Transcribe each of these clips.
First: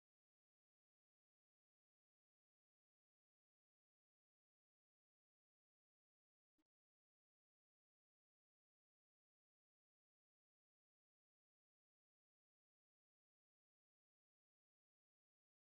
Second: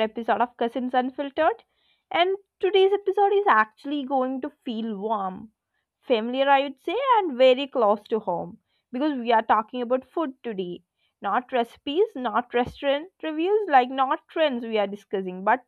episode of Cousins Unfiltered. And today's episode is actually going to feel warm, familiar, I would say, and very close to home because we are talking about food today. Not recipes, not restaurant reviews, like not trends we are discussing, but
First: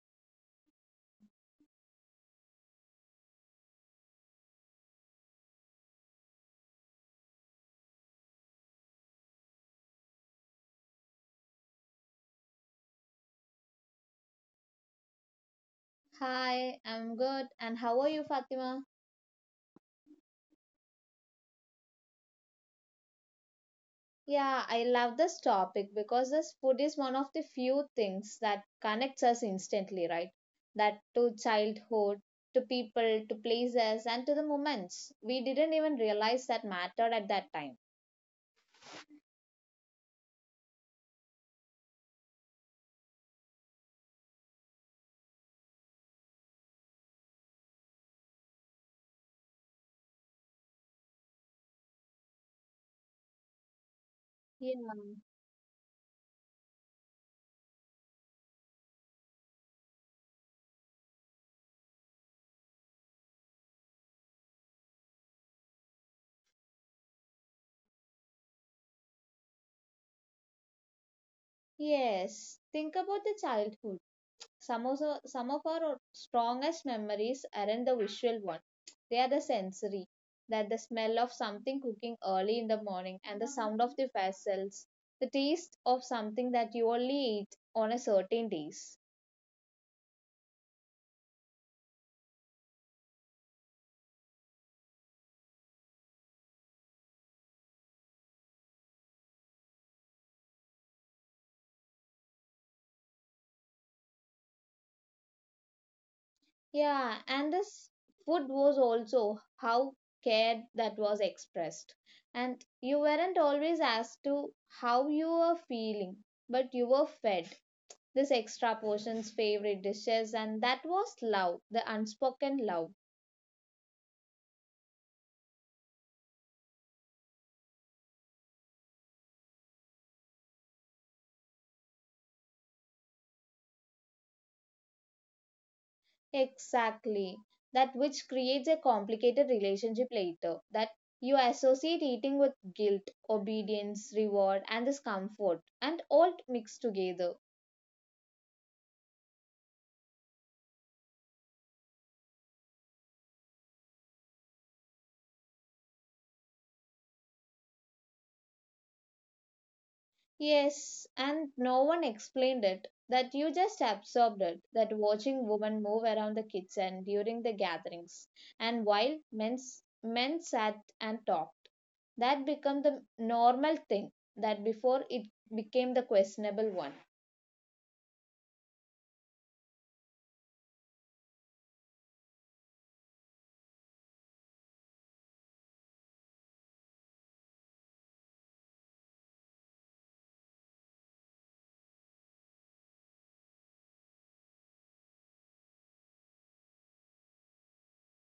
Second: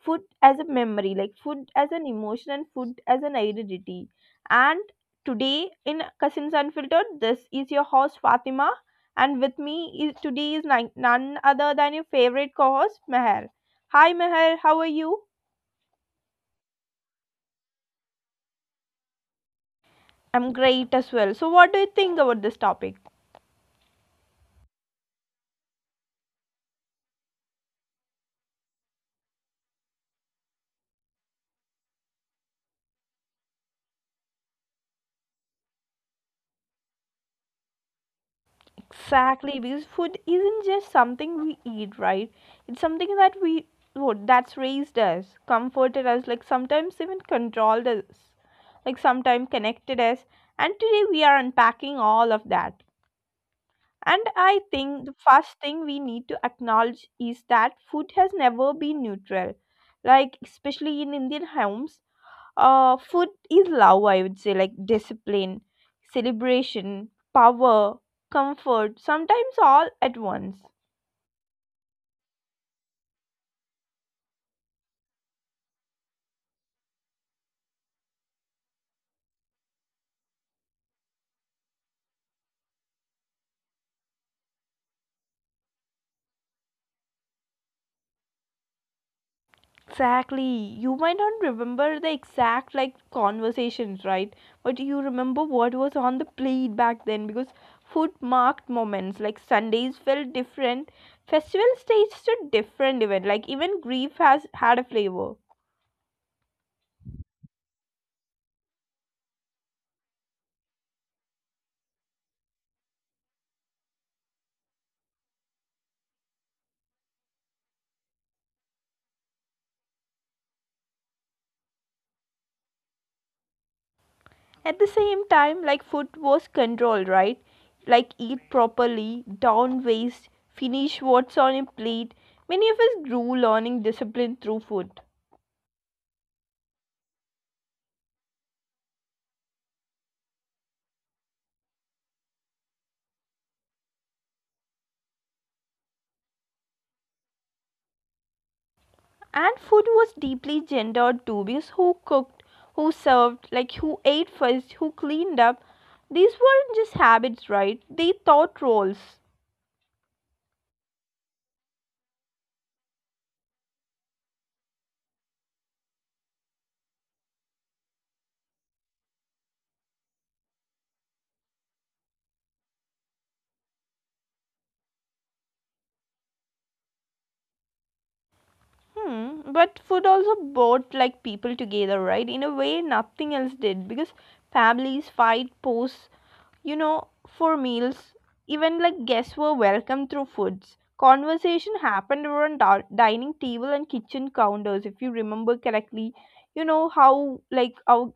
food as a memory, like food as an emotion and food as an identity. And today in Cousins Unfiltered, this is your host Fatima and with me is, today is none other than your favorite co host, Meher. Hi, Meher, how are you? Hi, I'm good. And how are you, Fatima? I'm great as well. So, what do you think about this topic? Yeah, I love this topic because this food is one of the few things that connects us instantly, right? That to childhood, to people, to places, and to the moments we didn't even realize that mattered at that time. Exactly, because food isn't just something we eat, right? It's something that we what that's raised us, comforted us, like sometimes even controlled us, like sometimes connected us. And today we are unpacking all of that. And I Yeah. think the first thing we need to acknowledge is that food has never been neutral. Like, especially in Indian homes, food is love, I would say, like discipline, celebration, power, comfort, sometimes all at once. Yes, think about the childhood. Some of our strongest memories aren't the visual one. They are the sensory, that the smell of something cooking early in the morning and the sound of the vessels, the taste of something that you only eat on a certain days. Exactly. You might not remember the exact like conversations, right? But you remember what was on the plate back then because food marked moments. Like Sundays felt different. Festival staged a different event. Like even grief has had a flavor. Yeah, and this food was also how care that was expressed. And you weren't always asked to how you were feeling, but you were fed this extra portion's favorite dishes, and that was love, the unspoken love. At the same time, like food was controlled, right? Like eat properly, don't waste, finish what's on your plate. Many of us grew learning discipline through food. Exactly. That which creates a complicated relationship later. That you associate eating with guilt, obedience, reward, and discomfort, and all mixed together. And food was deeply gendered too because who cooked, who served, like who ate first, who cleaned up. These weren't just habits, right? They taught roles. Yes, and no one explained it, that you just absorbed it, that watching women move around the kitchen during the gatherings, and while men sat and talked. That became the normal thing, that before it became the questionable one. Hmm, but food also brought like people together, right? In a way nothing else did because families fight posts, you know, for meals. Even like guests were welcome through foods. Conversation happened around dining table and kitchen counters, if you remember correctly. You know how like our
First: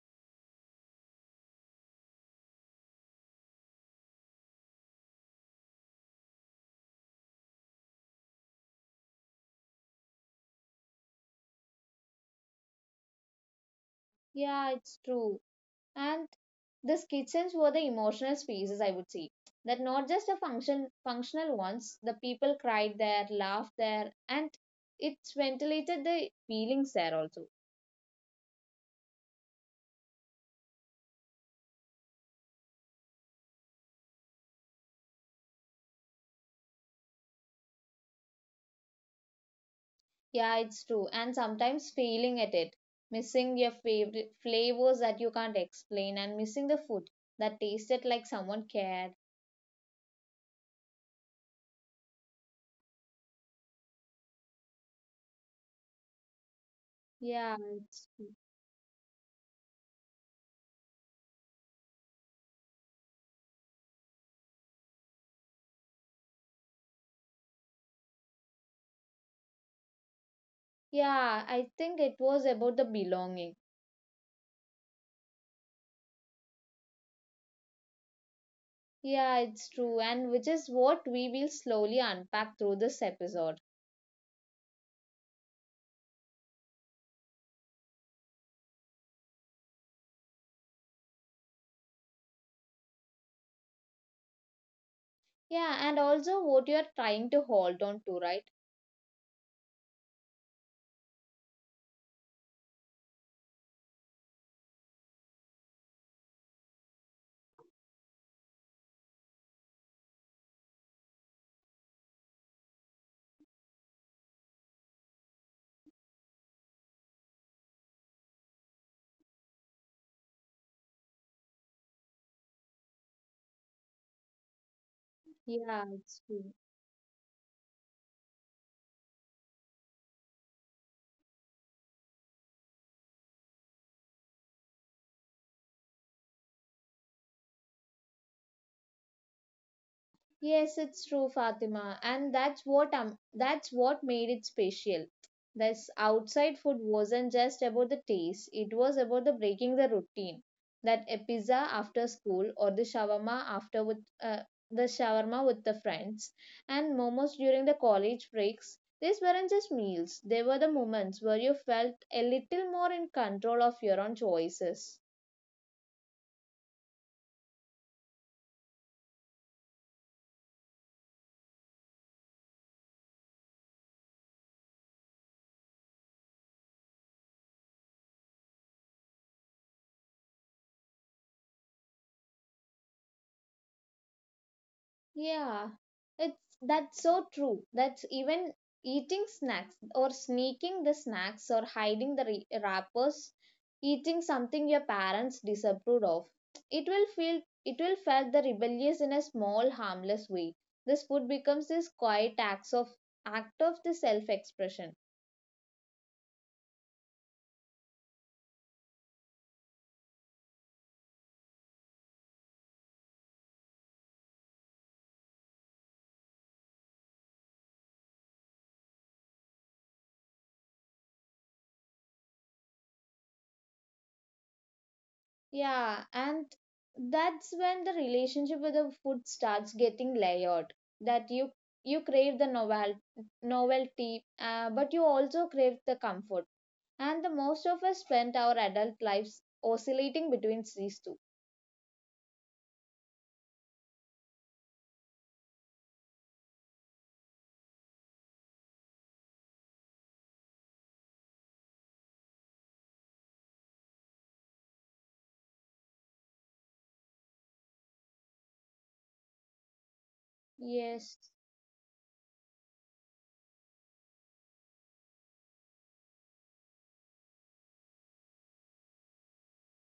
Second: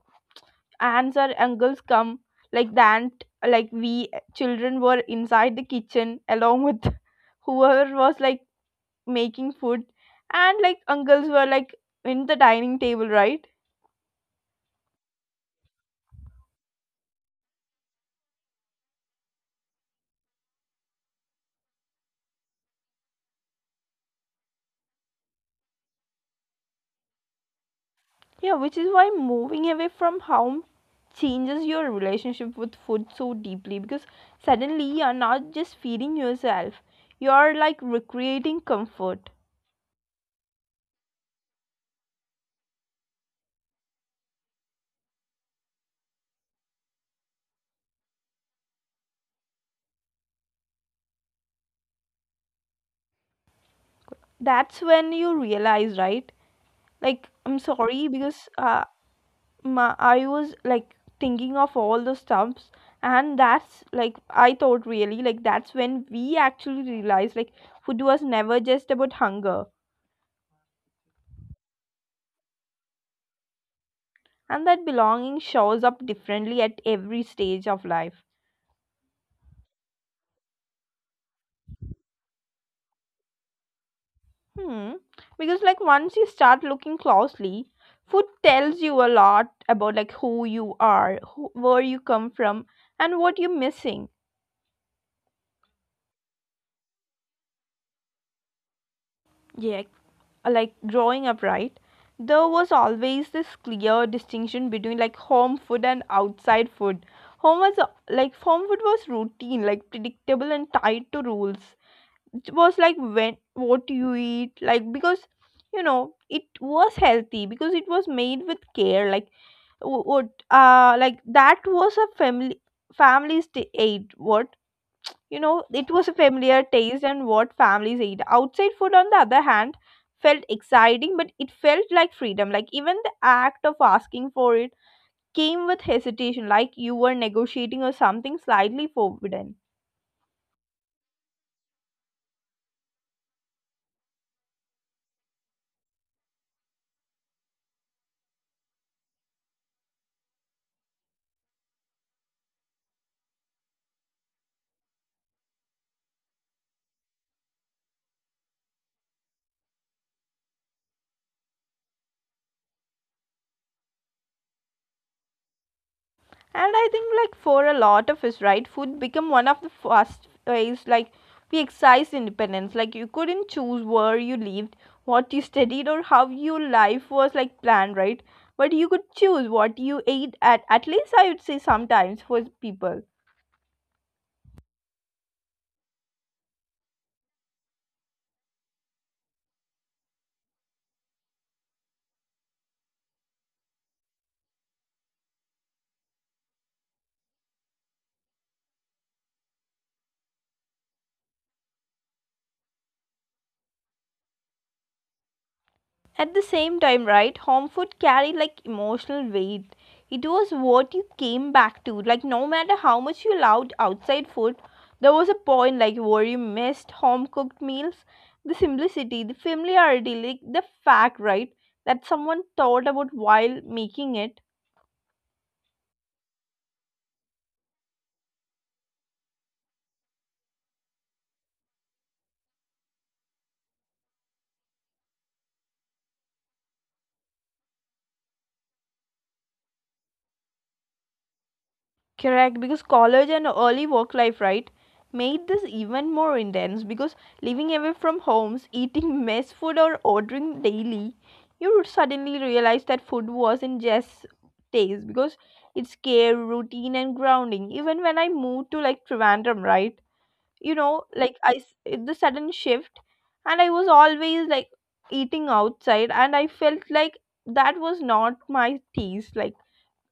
aunts or uncles come like the aunt like we children were inside the kitchen along with whoever was like making food and like uncles were like in the dining table, right? Yeah, it's true. And these kitchens were the emotional spaces, I would say. That not just the functional ones, the people cried there, laughed there, and it ventilated the feelings there also. Yeah, which is why moving away from home changes your relationship with food so deeply because suddenly you're not just feeding yourself, you're like recreating comfort. Yeah, it's true. And sometimes failing at it, missing your favorite flavors that you can't explain, and missing the food that tasted like someone cared. That's when you realize, right? Like Yeah, I'm it's sorry true. because my, I was like thinking of all the stuffs, and that's like I thought really like that's when we actually realized like food was never just about hunger, Yeah, I think it was about the belonging. and that belonging shows up differently at every stage of life. Yeah, it's true. And which is what we will slowly unpack through this episode. Hmm. Because like once you start looking closely, food tells you a lot about like who you are, who, where you come from, and what you're missing. Yeah, and also what you're trying to hold on to, right? Yeah, like growing up, right? There was always this clear distinction between like home food and outside food. Home was like home food was routine, like predictable and tied to rules. It was like when what you eat, like because you know it was healthy because it was made with care. Like wh- what like that was a family's aid. What, you know, Yeah, it was a it's true. familiar taste and what families ate. Outside food, on the other hand, felt exciting, but it felt like freedom. Like even the act of asking for it came with hesitation, like you were negotiating or something slightly forbidden. Yes, it's true, Fatima, and that's what made it special. This outside food wasn't just about the taste; it was about the breaking the routine. That a pizza after school, or the shawarma with the friends, and momos during the college breaks. These weren't just meals; they were the moments where you felt a little more in control of your own choices. And I think like for a lot of us, right, food become one of the first ways like we exercise independence. Like you couldn't choose where you lived, what you studied or how your life was like planned, right? But you could choose what you ate, at least I would say sometimes for people. Yeah, it's that's so true. That's even eating snacks or sneaking the snacks or hiding the wrappers, eating something your parents disapproved of. It will felt the rebellious in a small harmless way. This food becomes this quiet act of the self expression. At the same time, right, home food carried like emotional weight. It was what you came back to. Like no matter how much you loved outside food, there was a point like where you missed home cooked meals. The simplicity, the familiarity, like the fact, right, that someone thought about while making it. Yeah, and that's when the relationship with the food starts getting layered. That you crave the novelty, but you also crave the comfort. And the most of us spend our adult lives oscillating between these two. Correct, because college and early work life, right, made this even more intense because living away from homes, eating mess food or ordering daily, you would suddenly realize that food wasn't just taste because it's care, routine and grounding. Even when I moved to like Trivandrum, right? You know, Yes. like the sudden shift and I was always like eating outside and I felt like that was not my taste. Like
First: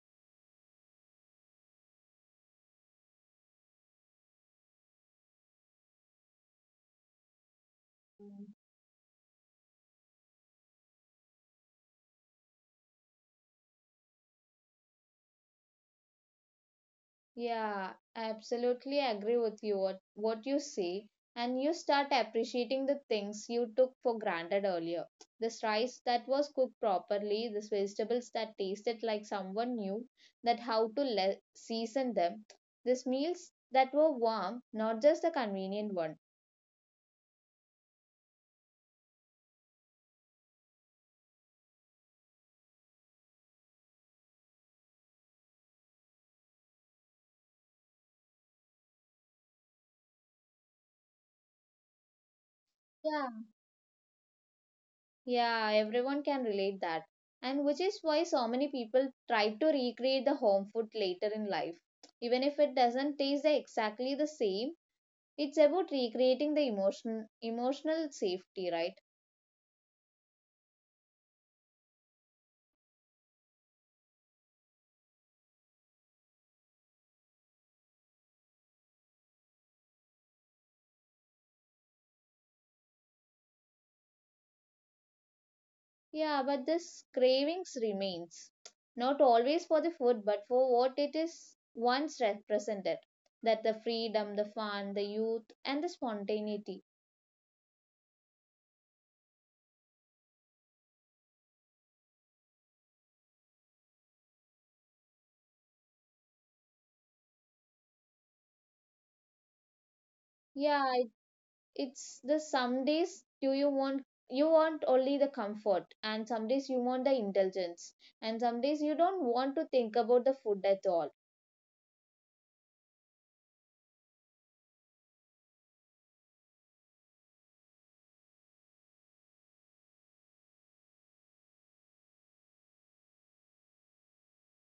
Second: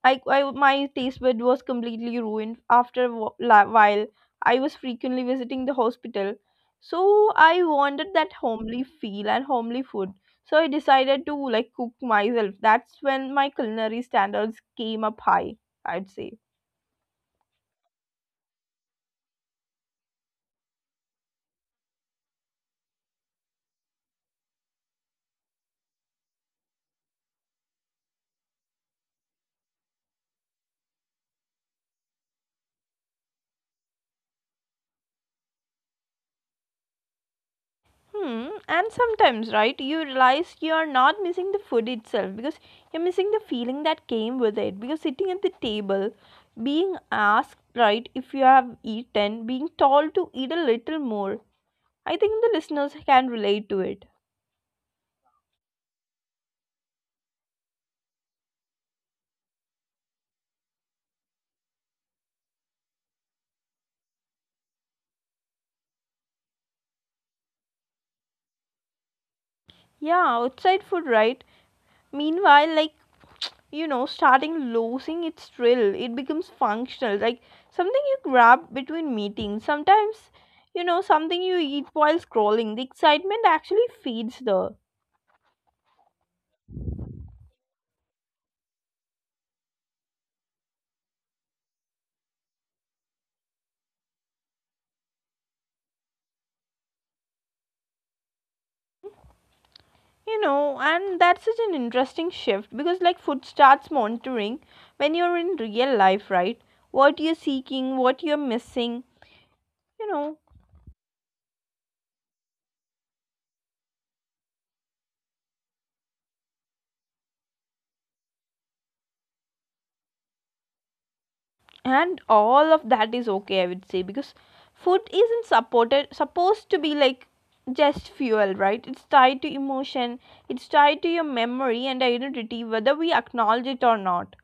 I my taste bud was completely ruined after a while. I was frequently visiting the hospital, so I wanted that homely feel and homely food. So I decided to like cook myself. That's when my culinary standards came up high. I'd say. Yeah, I absolutely agree with you what you say. And you start appreciating the things you took for granted earlier. This rice that was cooked properly, these vegetables that tasted like someone knew that how to season them, these meals that were warm, not just the convenient one. Hmm. And sometimes, right, you realize you are not missing the food itself because you're missing the feeling that came with it. Because sitting at the table, being asked, right, if you have eaten, being told to eat a little more. I think the listeners Yeah, can relate to it. yeah, everyone can relate that. And which is why so many people try to recreate the home food later in life. Even if it doesn't taste exactly the same, it's about recreating the emotional safety, right? Yeah, outside food, right? Meanwhile, like, you know, starting losing its thrill, it becomes functional, like something you grab between meetings. Sometimes, you know, something you eat while scrolling. The excitement actually feeds the, Yeah, but this cravings remains, not always for the food, but for what it is once represented. That the freedom, the fun, the youth, and the spontaneity. you know, and that's such an interesting shift because, like, food starts monitoring when you're in real life, right? What you're seeking, what you're missing, you know, Yeah, it, it's the some days do you want only the comfort, and some days you want the indulgence, and some days you don't want to think about the food at all. and all of that is okay, I would say, because food isn't supported supposed to be like just fuel, right? It's tied to emotion, it's tied to your memory and identity, whether we acknowledge it or not.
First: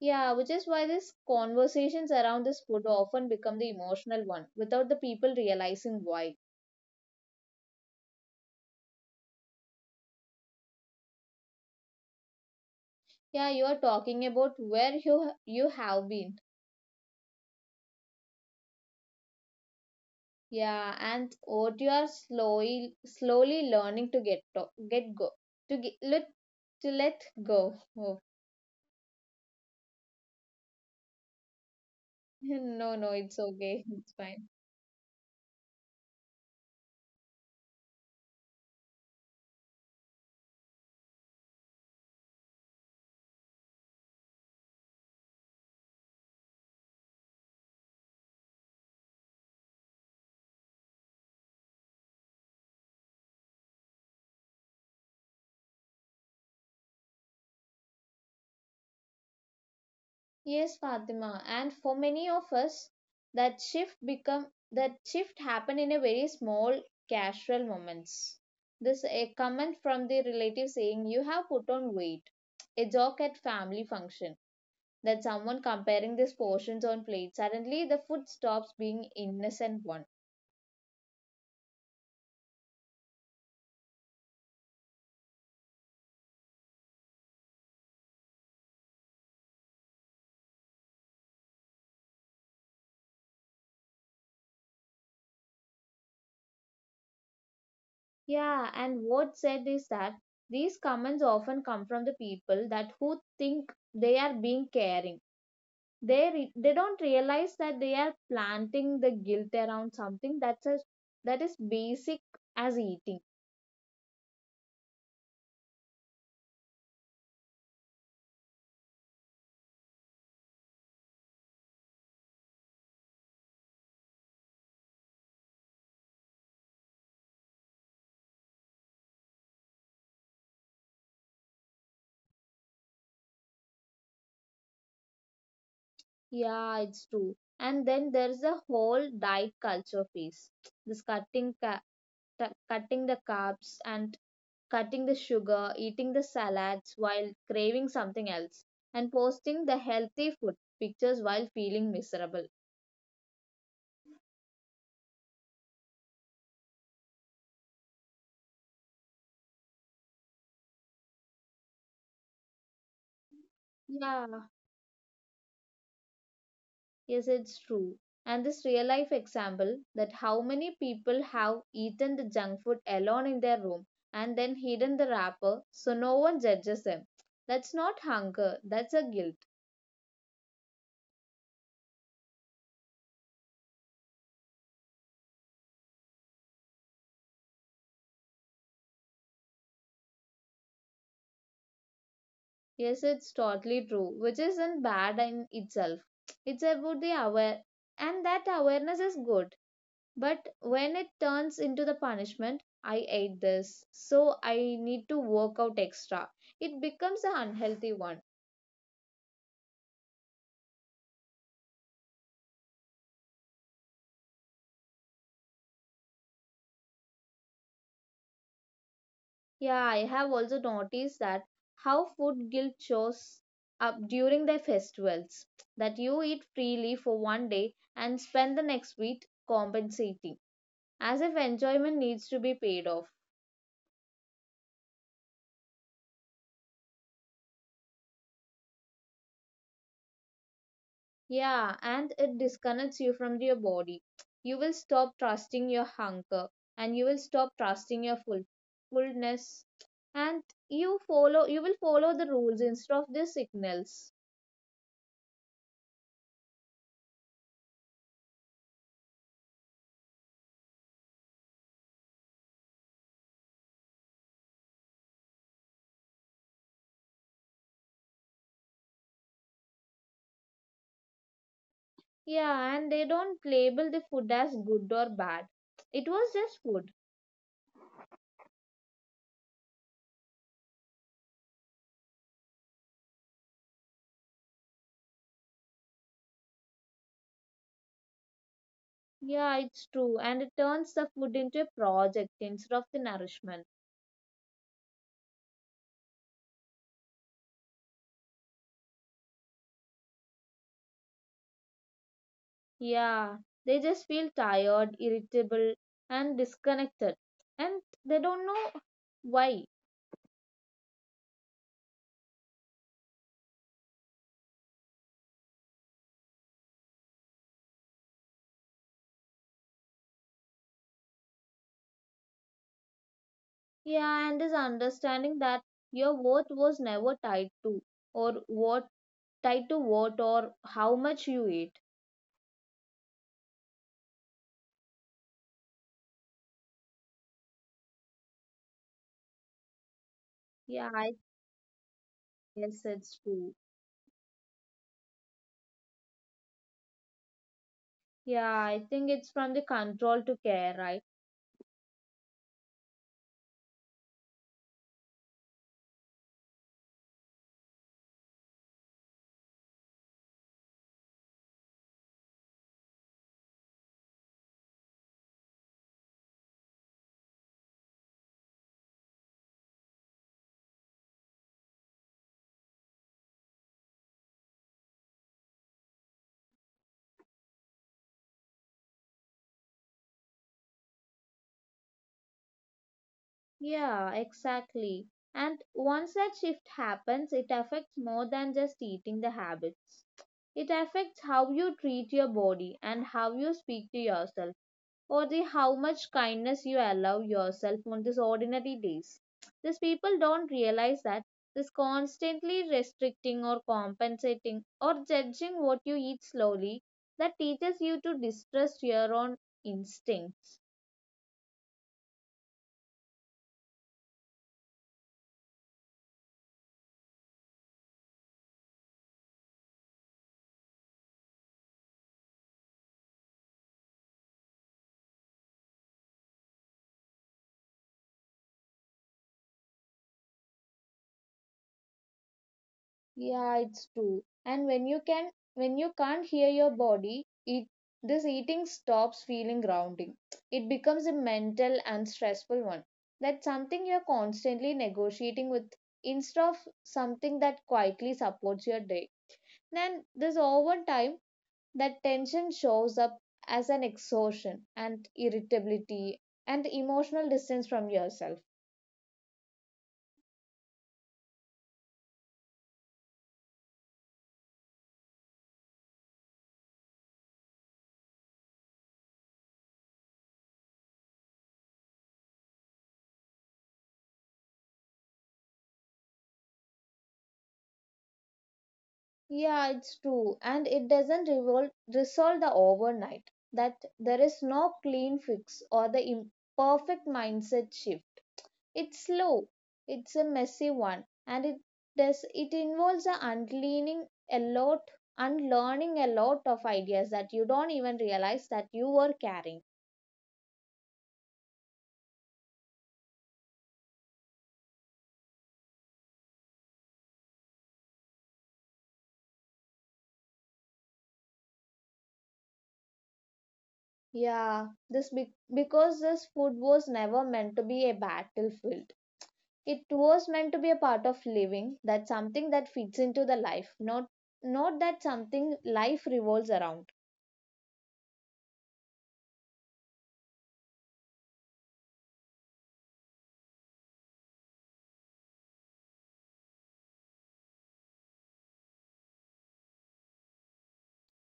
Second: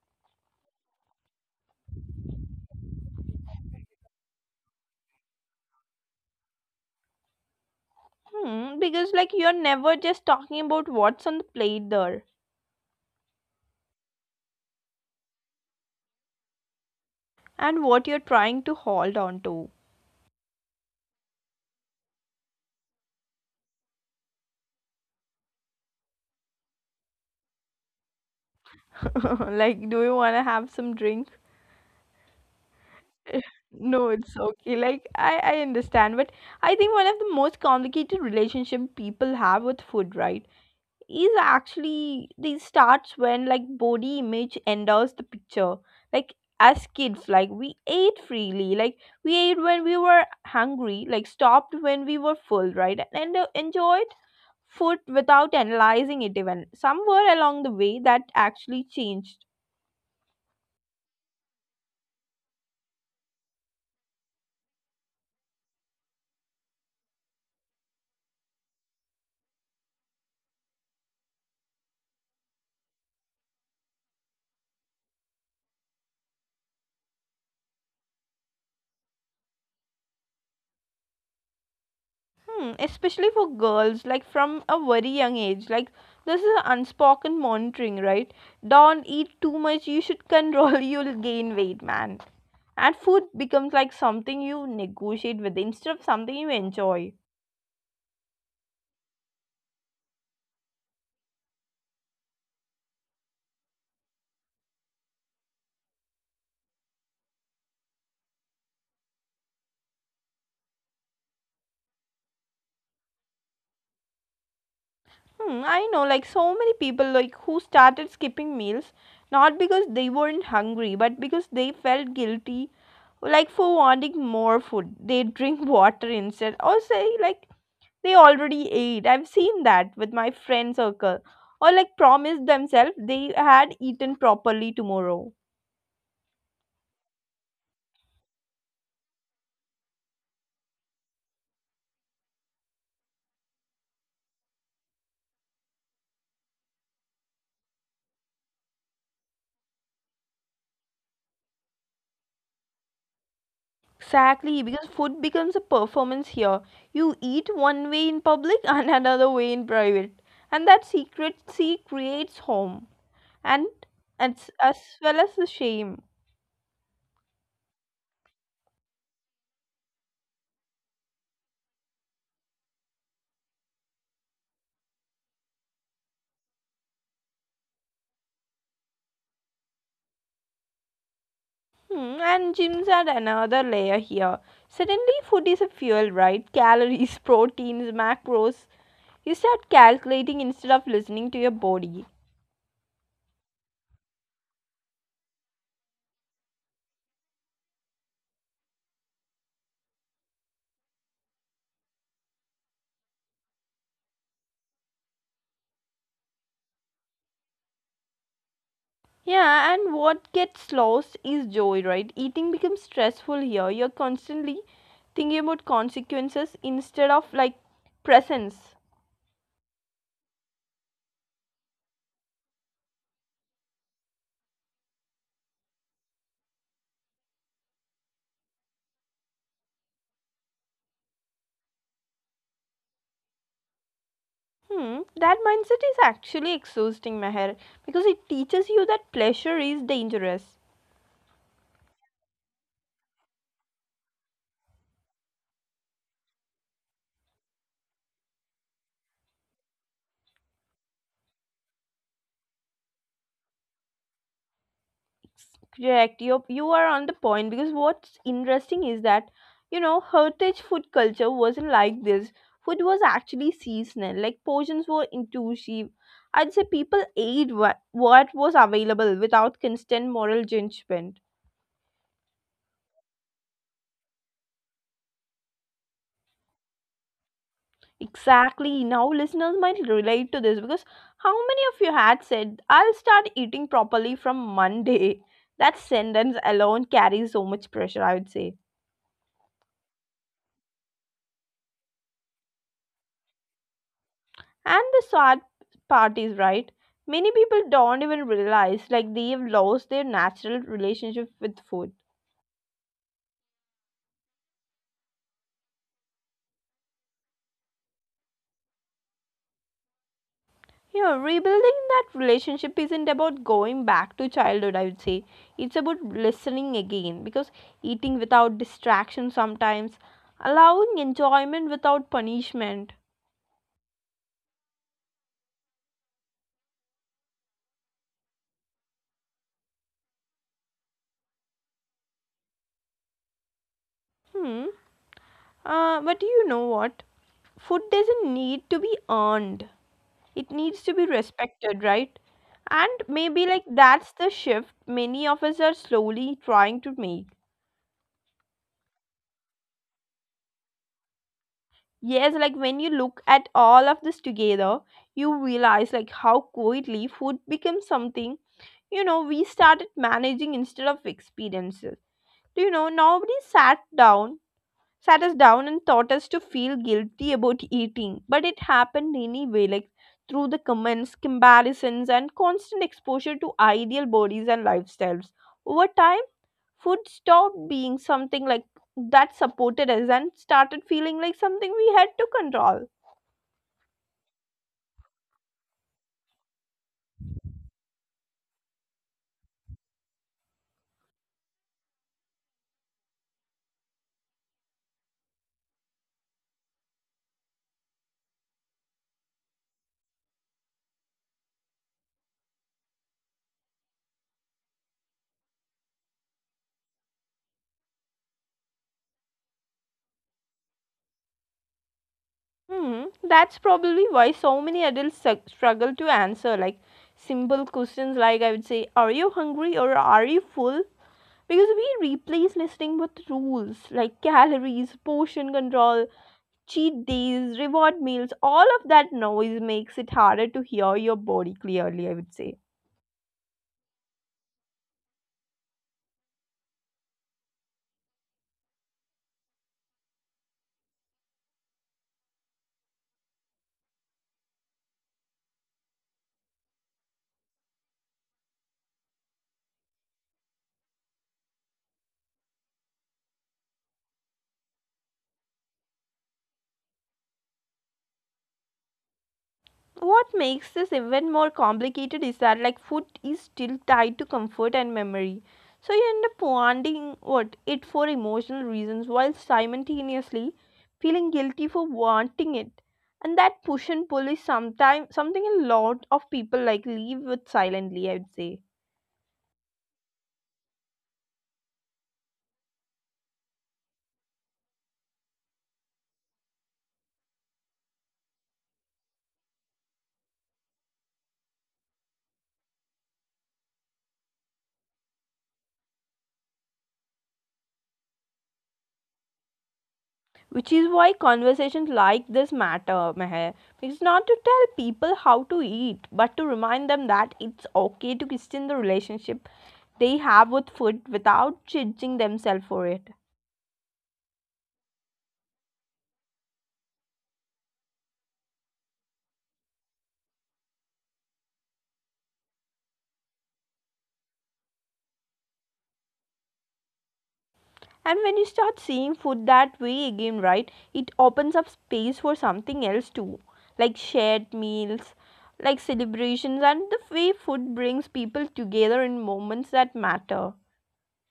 Yeah, which is why these conversations around this food often become the emotional one without the people realizing why. Hmm, because like you're never just talking about what's on the plate there Yeah, you are talking about where you have been. and what you're trying to hold on to. Yeah, and what you are slowly learning to, get go to get, let to let go. Oh, Like do you want to have some drink? no, no, it's okay, No, it's it's fine. okay, like I understand. But I think one of the most complicated relationship people have with food, right, is actually this starts when like body image enters the picture. Like as kids, like we ate freely, like we ate when we were hungry, like stopped when we were full, right? And enjoyed food without analyzing it, even somewhere along the way that actually changed. Yes, Fatima. And for many of us, that shift become that shift happened in a very small casual moments. This a comment from the relative saying you have put on weight. A joke at family function that someone comparing these portions on plate. Suddenly the food stops being innocent one. Hmm, especially for girls, like from a very young age, like this is unspoken monitoring, right? Don't eat too much, you should control, you'll gain weight, man. And food becomes like something you negotiate with instead of something you enjoy. Yeah, and what said is that these comments often come from the people that who think they are being caring. They don't realize that they are planting the guilt around something that is basic as eating. Hmm, I know like so many people like who started skipping meals not because they weren't hungry but because they felt guilty like for wanting more food. They drink water instead or say like they already ate. I've seen that with my friend circle or like promise themselves they had eaten properly tomorrow. Yeah, it's true. And then there's the whole diet culture phase, this cutting the carbs and cutting the sugar, eating the salads while craving something else, and posting the healthy food pictures while feeling miserable. Exactly, because food becomes a performance here. You eat one way in public and another way in private. And that secrecy creates harm and Yeah. as well as the shame. Yes, it's true. And this real life example that how many people have eaten the junk food alone in their room and then hidden the wrapper so no one judges them. That's not hunger, that's a guilt. Hmm, and gyms add another layer here. Suddenly, food is a fuel, right? Calories, proteins, macros. You start calculating instead of listening to your body. Yes, it's totally true, which isn't bad in itself. It's about the aware, and that awareness is good. But when it turns into the punishment, I ate this, so I need to work out extra, it becomes an unhealthy one. Yeah, and what gets lost is joy, right? Eating becomes stressful here. You're constantly thinking about consequences instead of like presence. Yeah, I have also noticed that how food guilt shows up during their festivals. That you eat freely for one day and spend the next week compensating, as if enjoyment needs to be paid off. Hmm, that mindset is actually exhausting, Meher, because it teaches you that pleasure is dangerous. Yeah, and it disconnects you from your body. You will stop trusting your hunger and you will stop trusting your fullness, and you will follow the rules instead of the signals. Correct. You are on the point because what's interesting is that, you know, heritage food culture wasn't like this. Food was actually seasonal. Like portions were inclusive. I'd say people ate what was available without constant moral judgment. Yeah, and they don't label the food as good or bad. It was just food. Exactly. Now listeners might relate to this because how many of you had said, "I'll start eating properly from Monday"? That sentence alone carries so much pressure. I would say. Yeah, it's true. And it turns the food into a project instead of the nourishment. And the sad part is right, many people don't even realize like they've lost their natural relationship with food. Yeah, they just feel tired, irritable, and disconnected. And they don't know why. You know, rebuilding that relationship isn't about going back to childhood, I would say. It's about listening again because eating without distraction sometimes, allowing enjoyment without punishment. Yeah, and this understanding that your worth was never or what tied to what or how much you eat. Hmm. But you know what? Food doesn't need to be earned. It needs to Yeah, be I respected, right? guess And it's maybe true. like that's the shift many of us are slowly trying to make. Yeah, I think it's from the control to care, right? Yes, like when you look at all of this together you realize like how quietly food becomes something, you know, we started managing instead of experiences. You know, nobody down sat us down and taught us to feel guilty about eating. But it happened anyway, like through the comments, comparisons, and constant exposure to ideal bodies and lifestyles. Over time, food stopped being something like that supported us and started feeling like something we had to control. Yeah, exactly. And once that shift happens, it affects more than just eating the habits. It affects how you treat your body and how you speak to yourself, or the how much kindness you allow yourself on these ordinary days. These people don't realize that this constantly restricting or compensating or judging what you eat slowly that teaches you to distrust your own instincts. Hmm, that's probably why so many adults struggle to answer like simple questions like I would say, are you hungry or are you full? Because we replace listening with rules like calories, portion control, cheat days, reward meals, all of that noise makes it harder to hear your body clearly, I would say. Yeah, it's true. And when you can't hear your body, it this eating stops feeling grounding. It becomes a mental and stressful one. That's something you're constantly negotiating with instead of something that quietly supports your day. Then this over time that tension shows up as an exhaustion and irritability and emotional distance from yourself. What makes this even more complicated is that food is still tied to comfort and memory. So you end up wanting what it for emotional reasons while simultaneously feeling guilty for wanting it. And that push and pull is sometimes something a lot of people live with silently, I would say. Yeah, it's true. And it doesn't resolve the overnight, that there is no clean fix or the imperfect mindset shift. It's slow, it's a messy one, and it does it involves a unlearning a lot of ideas that you don't even realize that you were carrying. Which is why conversations like this matter, Meher. It's not to tell people how to eat, but to remind them that it's okay to question the relationship they have with food without judging themselves for it. Yeah, this because this food was never meant to be a battlefield. It was meant to be a part of living, that something that fits into the life, not that something life revolves around. And when you start seeing food that way again, right, it opens up space for something else too, like shared meals, like celebrations, and the way food brings people together in moments that matter.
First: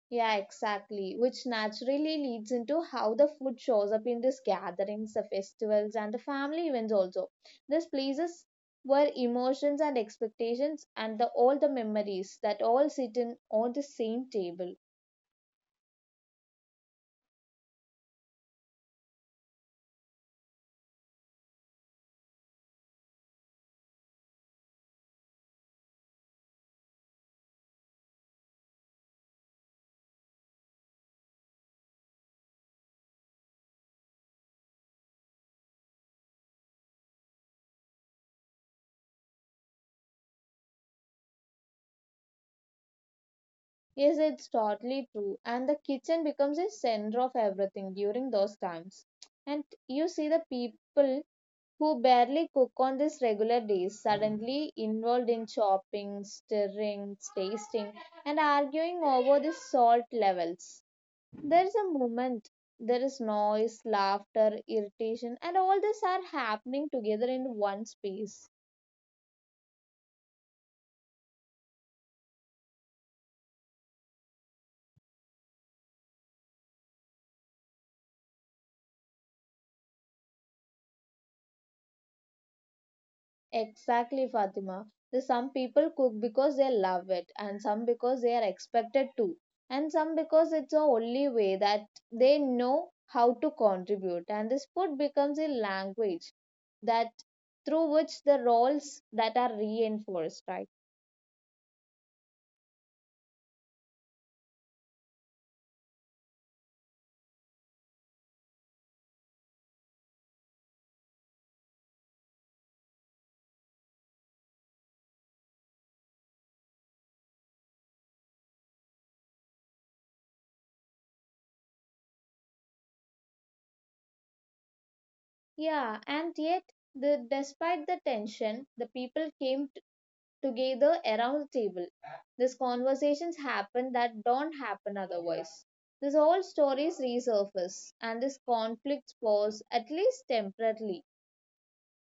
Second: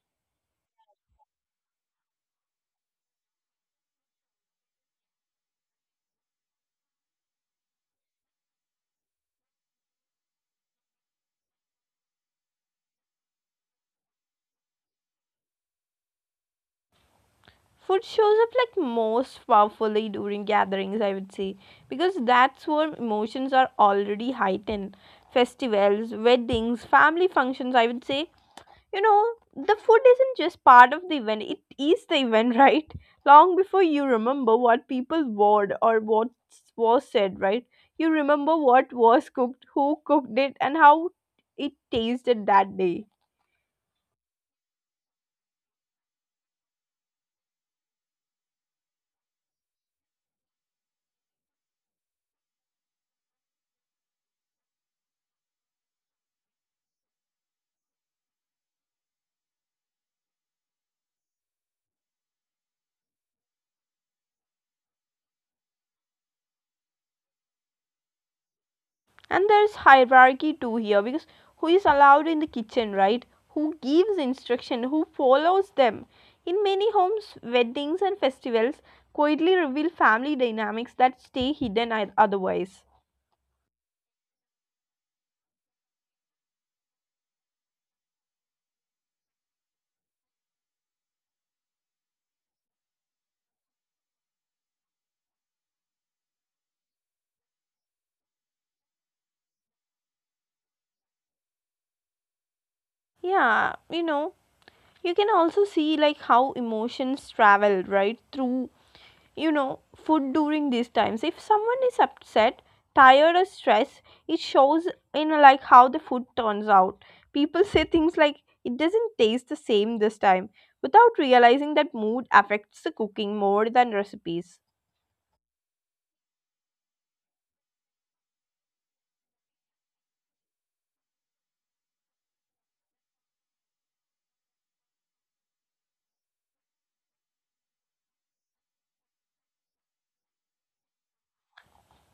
Yeah, exactly. Which naturally leads into how the food shows up in these gatherings, the festivals, and the family events also. These places where emotions and expectations all the memories that all sit in on the same table. Food shows up most powerfully during gatherings, I would say, because that's where emotions are already heightened. Festivals, weddings, family functions, I would say, you know the food isn't just part of the event, it is the event right? Long before you remember what people wore or what was said, right, you remember what was cooked, who cooked it, and how it tasted that day. Yes, it's totally true. And the kitchen becomes a center of everything during those times. And you see the people who barely cook on these regular days, suddenly involved in chopping, stirring, tasting, and arguing over the salt levels. There is a moment, there is noise, laughter, irritation, and all this are happening together in one space. And there's hierarchy too here, because who is allowed in the kitchen, right, who gives instruction, who follows them. In many homes weddings and festivals quietly reveal family dynamics that stay hidden otherwise. Exactly, Fatima. The some people cook because they love it, and some because they are expected to, and some because it's the only way that they know how to contribute. And this food becomes a language that through which the roles that are reinforced, right? Yeah, you can also see how emotions travel right through, food during these times. If someone is upset, tired, or stressed, it shows in how the food turns out. People say things like, it doesn't taste the same this time, without realizing that mood affects the cooking more than recipes. Yeah, and yet the despite the tension, the people came together around the table. These conversations happen that don't happen otherwise. These old stories resurface and these conflicts pause at least temporarily.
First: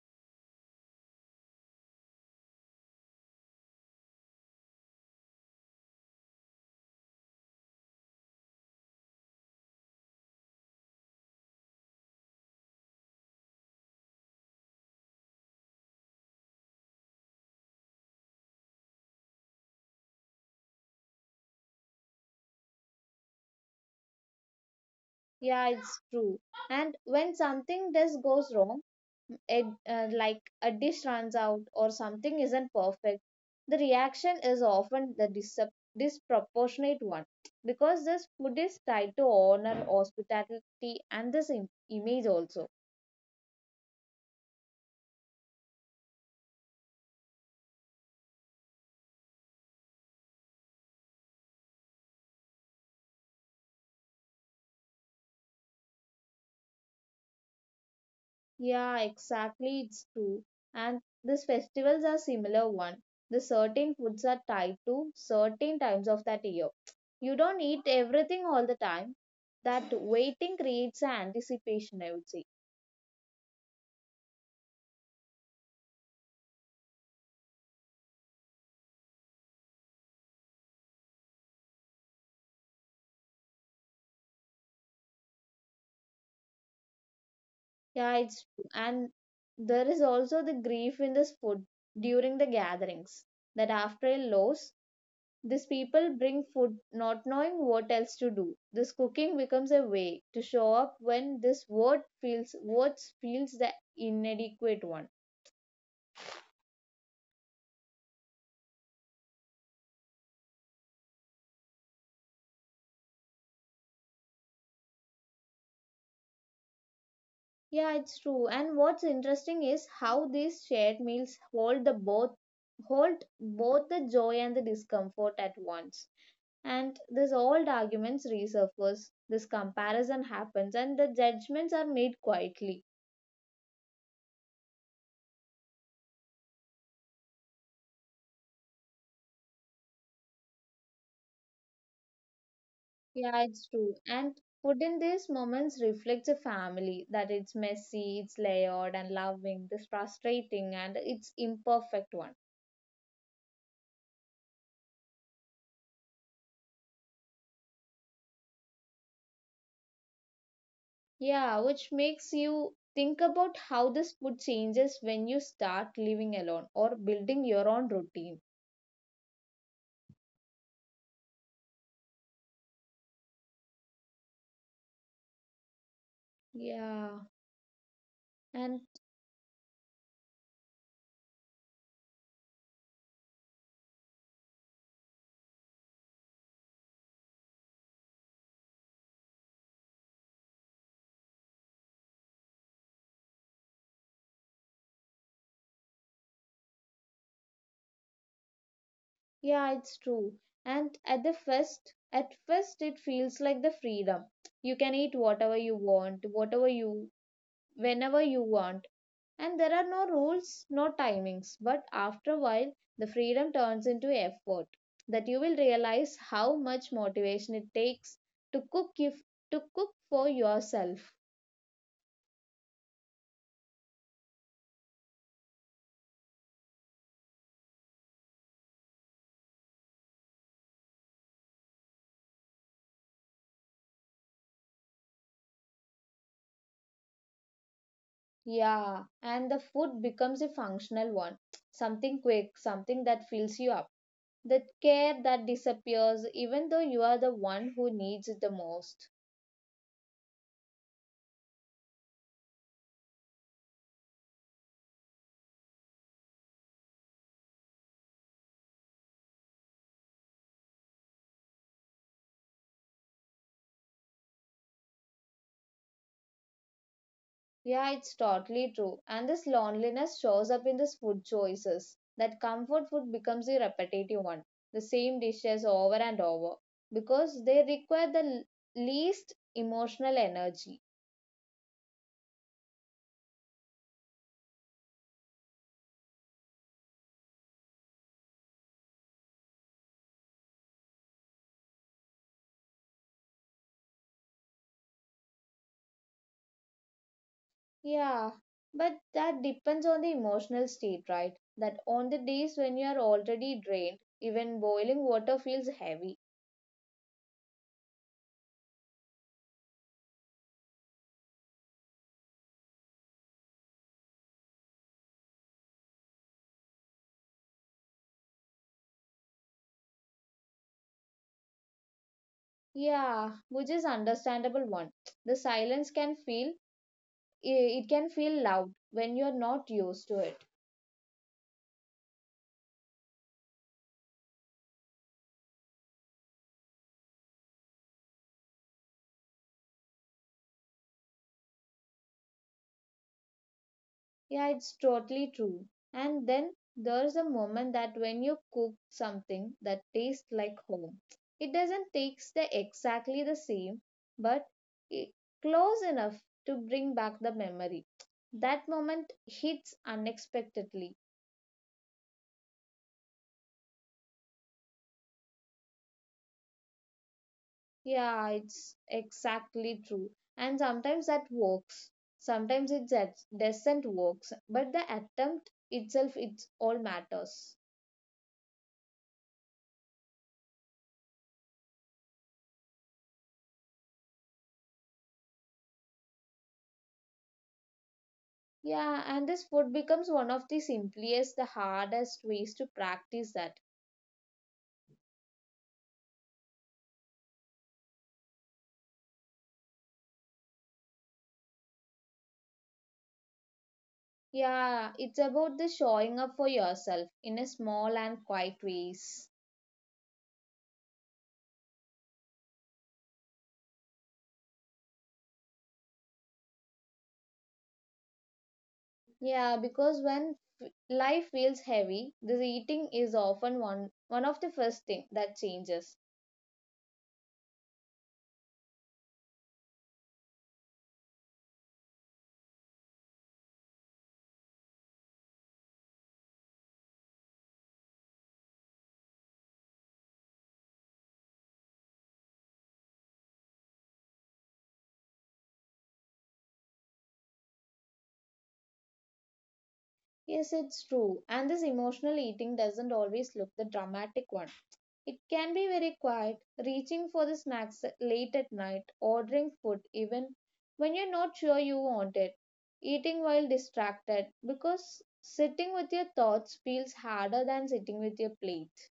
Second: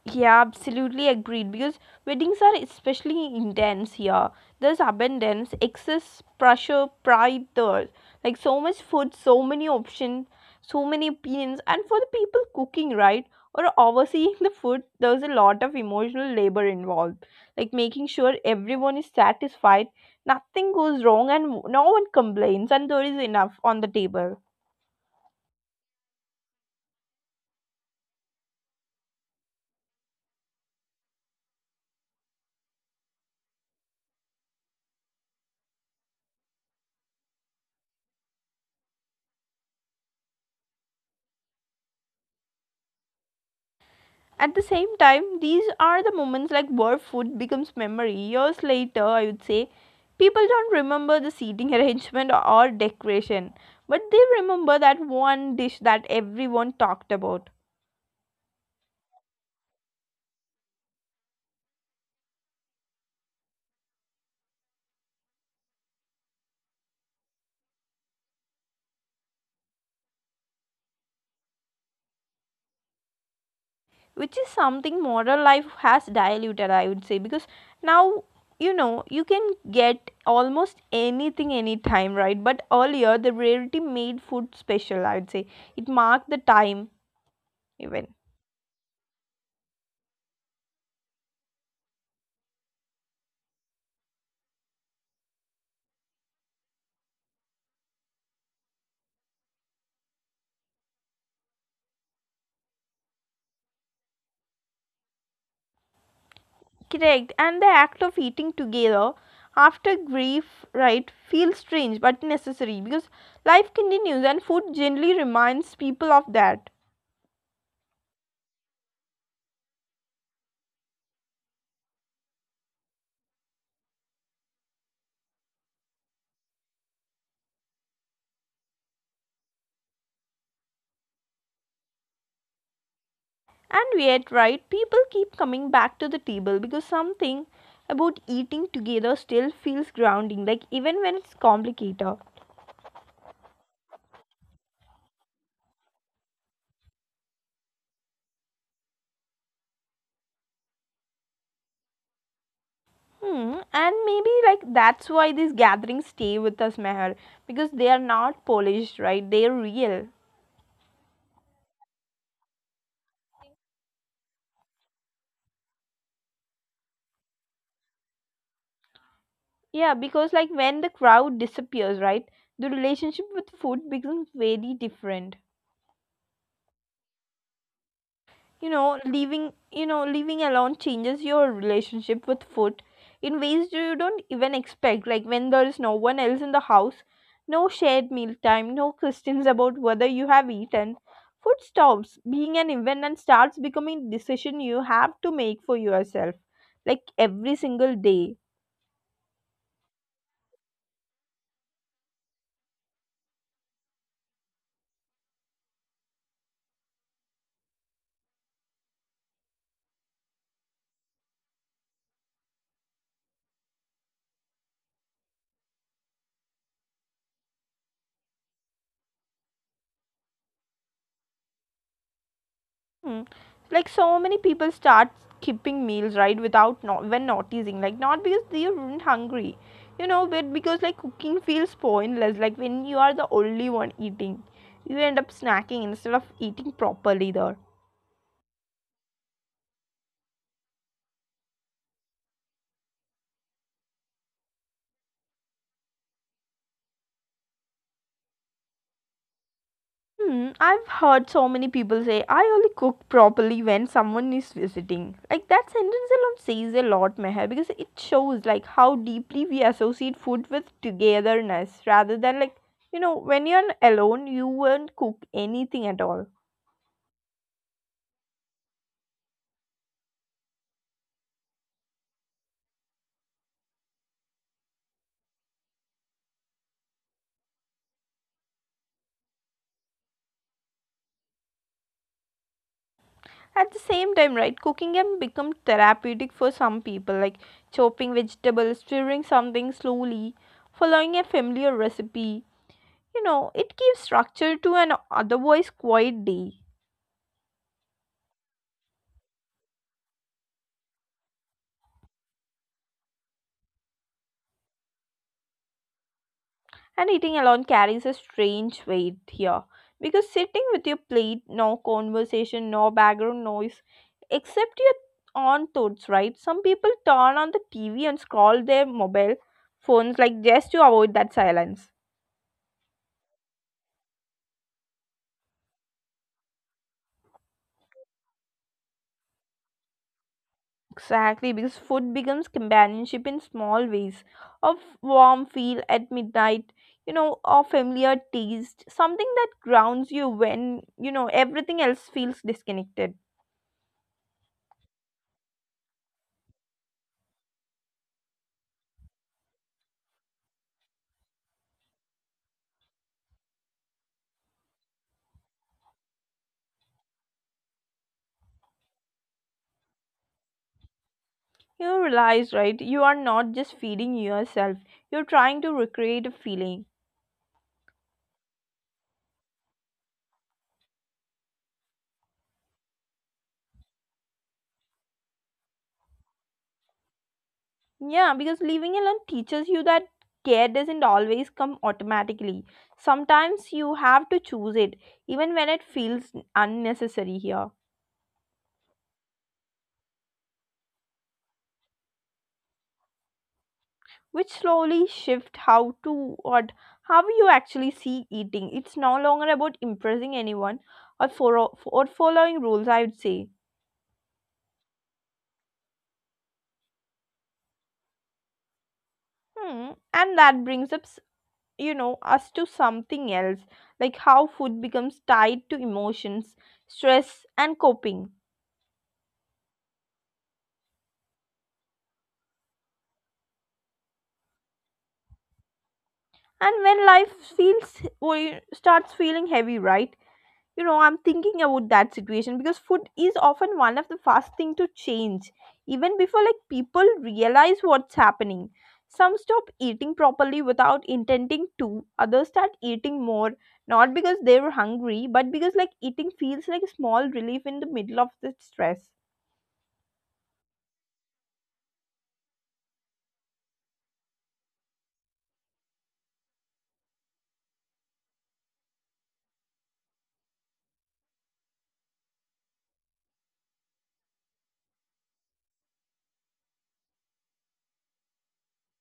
Yeah, absolutely agreed. Because weddings are especially intense here. There's abundance, excess pressure, pride, there. Like so much food, so many options, so many opinions. And for the people cooking, right, or overseeing the food, there's a lot of emotional labor involved. Like making sure everyone is satisfied, nothing goes wrong, and no one complains, and there is enough on the table. Yeah, it's true. And when something does goes wrong, it, like a dish runs out or something isn't perfect, the reaction is often the disproportionate one because this food is tied to honor, hospitality, and this image also. At the same time, these are the moments where food becomes memory. Years later, I would say, people don't remember the seating arrangement or decoration, but they remember that one dish that everyone talked about, Yeah, exactly. It's true. And these festivals are similar one. The certain foods are tied to certain times of that year. You don't eat everything all the time. That waiting creates an anticipation, I would say. which is something modern life has diluted, I would say, because now, you can get almost anything anytime, right? But earlier, the rarity made food special, I would say. It marked the time even. Yeah, it's true. And there is also the grief in this food during the gatherings that after a loss, these people bring food not knowing what else to do. This cooking becomes a way to show up when this words feels the inadequate one. Correct. And the act of eating together after grief, right, feels strange but necessary because life continues and food generally reminds people of that. Yeah, it's true. And what's interesting is how these shared meals hold both the joy and the discomfort at once. And this old arguments resurface, this comparison happens, and the judgments are made quietly. And yet, right, people keep coming back to the table because something about eating together still feels grounding, like even when it's complicated. Yeah, it's true. And food in these moments reflects a family that it's messy, it's layered and loving, this frustrating and it's imperfect one. Hmm, and maybe that's why these gatherings stay with us, Meher, because they are not polished, right? They are real. Yeah, which makes you think about how this food changes when you start living alone or building your own routine. Yeah, because when the crowd disappears, right, the relationship with food becomes very different. Yeah, You and know, living, you know, living alone changes your relationship with food in ways you don't even expect. Like when there is no one else in the house, no shared meal time, no questions about whether you have eaten. Food stops being an event and starts becoming a decision you have to make for yourself, like every single day. yeah, it's true. And at first, it feels like the freedom. You can eat whatever you want, whenever you want and there are no rules, no timings. But after a while, the freedom turns into effort that you will realize how much motivation it takes to cook if, to cook for yourself. Hmm. Like so many people start skipping meals, right, without noticing, not because they aren't hungry, but because cooking feels pointless, when you are the only one eating, you end up snacking instead of eating properly there. Yeah, and the food becomes a functional one, something quick, something that fills you up. The care that disappears even though you are the one who needs it the most. Hmm, I've heard so many people say, I only cook properly when someone is visiting. Like that sentence alone says a lot, Meher, because it shows how deeply we associate food with togetherness rather than when you're alone, you won't cook anything at all. Yeah, it's totally true. And this loneliness shows up in these food choices. That comfort food becomes a repetitive one, the same dishes over and over, because they require the least emotional energy. At the same time, right, cooking can become therapeutic for some people, like chopping vegetables, stirring something slowly, following a familiar recipe. You know, it gives structure to an otherwise quiet day. Yeah, but that depends on the emotional state, right? That on the days when you are already drained, even boiling water feels heavy. And eating alone carries a strange weight here because sitting with your plate, no conversation, no background noise, except your own thoughts, right? Some people turn on the TV and scroll their mobile phones just to avoid that silence. Yeah, which is understandable one. The it can feel loud when you are not used to it. Exactly, because food becomes companionship in small ways. A warm feel at midnight, you know, a familiar taste, something that grounds you when, you know, everything else feels disconnected. Yeah, it's totally true. And then there's a moment that when you cook something that tastes like home, it doesn't taste the exactly the same, but it close enough to bring back the memory. That moment hits unexpectedly. You realize, right? You are not just feeding yourself, you're trying to recreate a feeling. Yeah, it's exactly true. And sometimes that works. Sometimes doesn't work. But the attempt itself, it's all matters. Yeah, because living alone teaches you that care doesn't always come automatically. Sometimes you have to choose it, even when it feels unnecessary here. Yeah, and this food becomes one of the simplest, the hardest ways to practice that. Which slowly shift how to what how you actually see eating. It's no longer about impressing anyone or for or following rules, I would say. Yeah, it's about the showing up for yourself in a small and quiet ways. Hmm. And that brings you know, us to something else, like how food becomes tied to emotions, stress, and coping. Yeah, because when life feels heavy, this eating is often one of the first thing that changes. And when life feels, well, starts feeling heavy, right? You know, I'm thinking about that situation because food is often one of the first thing to change, even before people realize what's happening. Some stop eating properly without intending to, others start eating more, not because they were hungry, but because eating feels like a small relief in the middle of the stress. Yes, it's true. And this emotional eating doesn't always look the dramatic one. It can be very quiet, reaching for the snacks late at night, ordering food even when you're not sure you want it, eating while distracted because sitting with your thoughts feels harder than sitting with your plate.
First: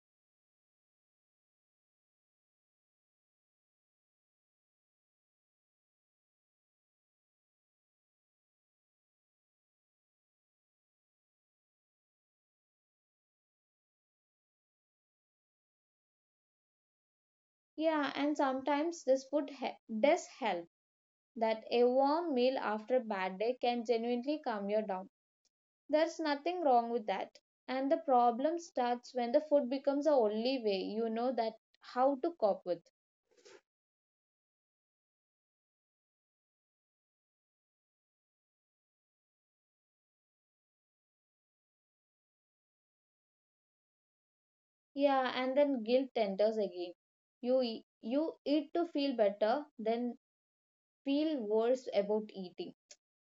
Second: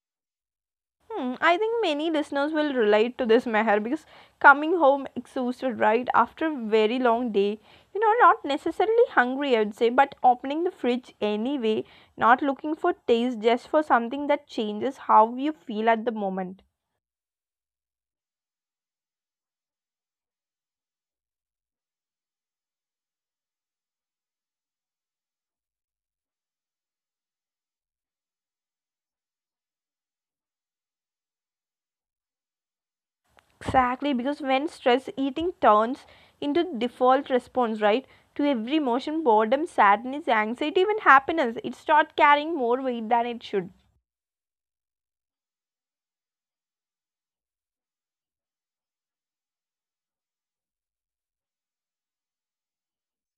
Hmm, I think many listeners will relate to this, Meher, because coming home exhausted, right, after a very long day, you know, not necessarily hungry, I would say, but opening the fridge anyway, not looking for taste, just for something that changes how you feel at the moment. Yeah, and sometimes this does help that a warm meal after a bad day can genuinely calm you down. There's nothing wrong with that. And the problem starts when the food becomes the only way you know that how to cope with. Exactly, because when stress eating turns into default response, right, to every emotion, boredom, sadness, anxiety, even happiness, it starts carrying more weight than it should. Yeah, and then guilt enters again. You eat to feel better, then feel worse about eating.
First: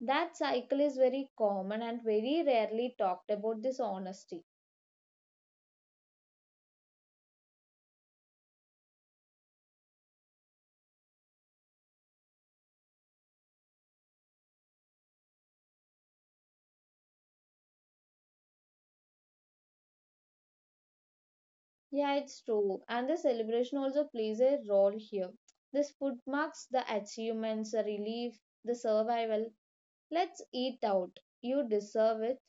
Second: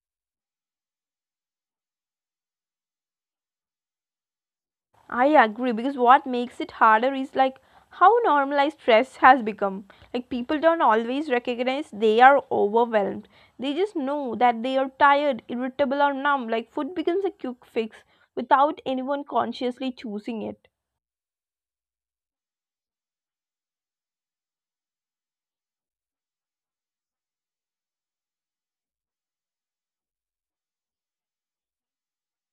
That cycle is very common and very rarely talked about this honesty. I agree, because what makes it harder is how normalized stress has become. Like people don't always recognize they are overwhelmed. They just know that they are tired, irritable, or numb. Like food becomes a quick fix without anyone consciously choosing it. Yeah, it's true. And the celebration also plays a role here. This food marks the achievements, the relief, the survival. Let's eat out. You deserve it.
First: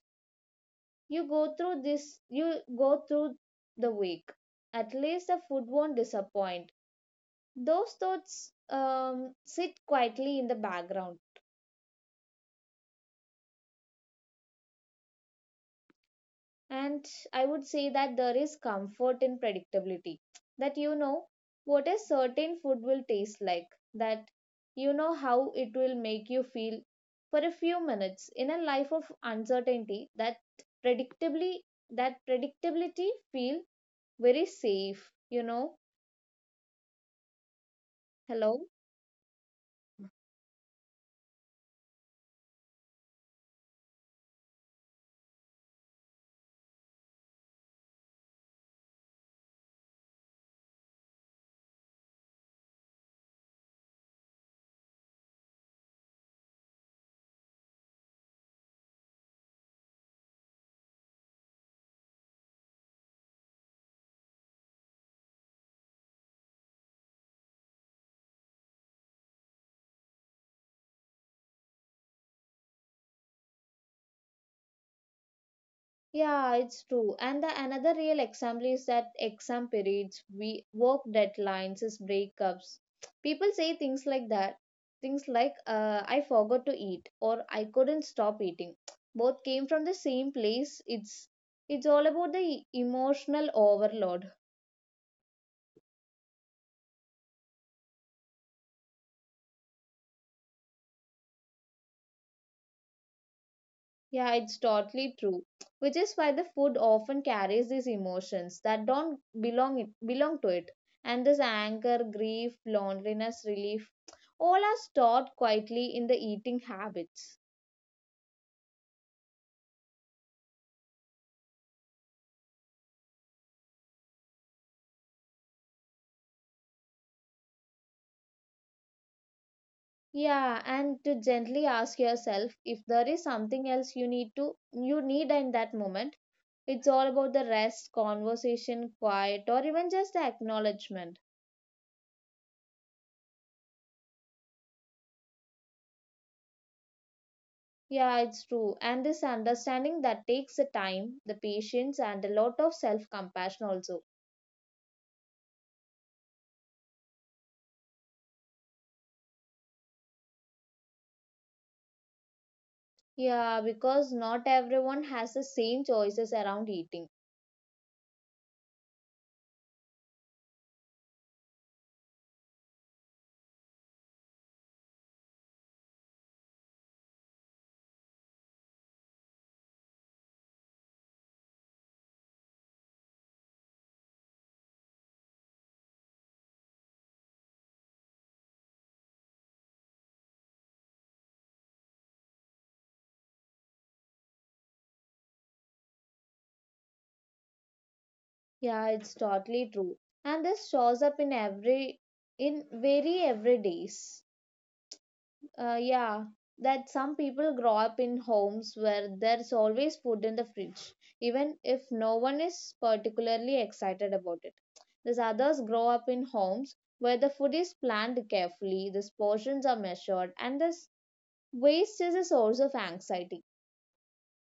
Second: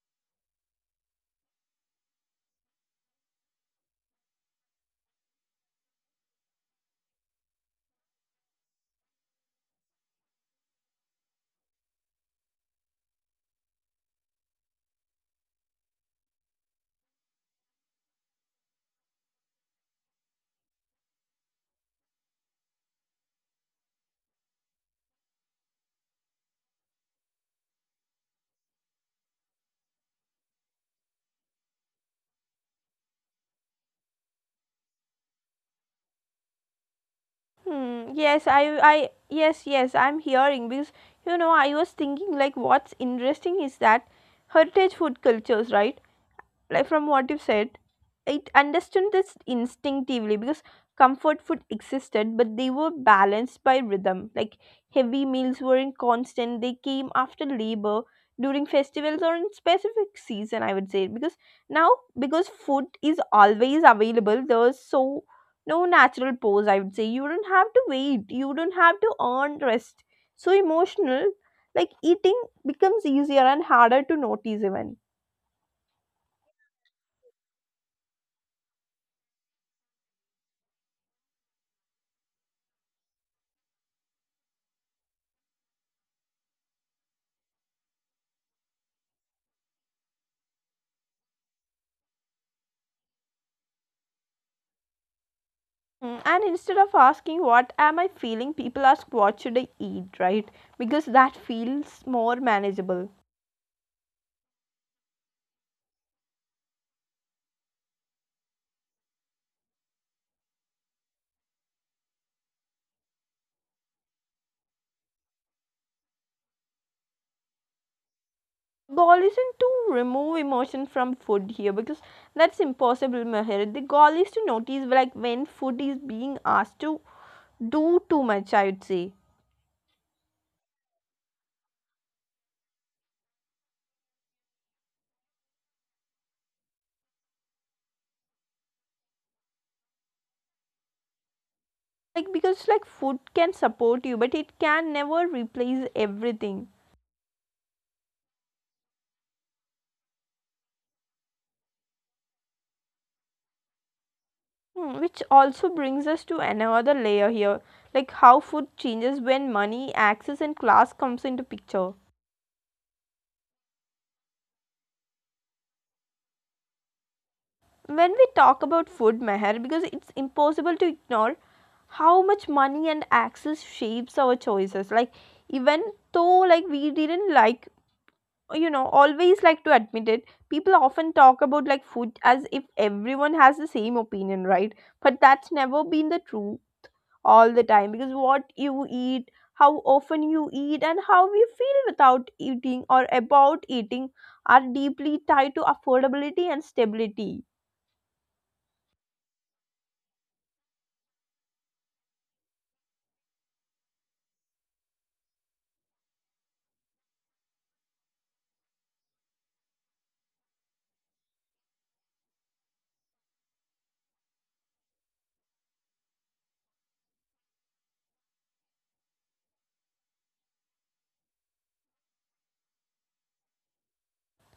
You go through the week. At least the food won't disappoint. Those thoughts sit quietly in the background. And I would say that there is comfort in predictability, that you know what a certain food will taste like, that you know how it will make you feel for a few minutes in a life of uncertainty, predictably that predictability feel very safe, you know. Hmm, yes, Hello. Yes, yes, I'm hearing because I was thinking what's interesting is that heritage food cultures, right? Like from what you said, I understood this instinctively because comfort food existed, but they were balanced by rhythm. Like heavy meals weren't constant; they came after labor, during festivals, or in specific season, I would say, because now, because food is always available, there's no natural pause, I would say. You don't have to wait, you don't have to earn rest. So emotional, eating becomes easier and harder to notice even. Yeah, it's true. And the another real example is that exam periods, we work deadlines, is breakups. People say things like that. Things like I forgot to eat or I couldn't stop eating. Both came from the same place. It's all about the emotional overload. Mm, and instead of asking, what am I feeling, people ask, what should I eat, right? Because that feels more manageable. Yeah, it's totally true. Which is why the food often carries these emotions that don't belong it, belong to it. And this anger, grief, loneliness, relief, all are stored quietly in the eating habits. Goal isn't to remove emotion from food here because that's impossible, Mahir. The goal is to notice when food is being asked to do too much, I would say. Yeah, and to gently ask yourself if there is something else you need in that moment. It's all about the rest, conversation, quiet, or even just the acknowledgement. Because food can support you but it can never replace everything. Yeah, it's true. And this understanding that takes the time, the patience, and a lot of self compassion also. Hmm, which also brings us to another layer here, like how food changes when money, access and class comes into picture. Yeah, because not everyone has the same choices around eating. When we talk about food, Meher, because it's impossible to ignore how much money and access shapes our choices, like even though like we didn't like you know always like to admit it, people often talk about food as if everyone has the same opinion, right? But that's never been the true all the time, because what you eat, how often you eat, and how you feel without eating or about eating are deeply tied to affordability and stability. Yeah, it's totally true. And this shows up in very every days. Uh, yeah, that some people grow up in homes where there's always food in the fridge, even if no one is particularly excited about it. These others grow up in homes where the food is planned carefully, the portions are measured, and this waste is a source of anxiety.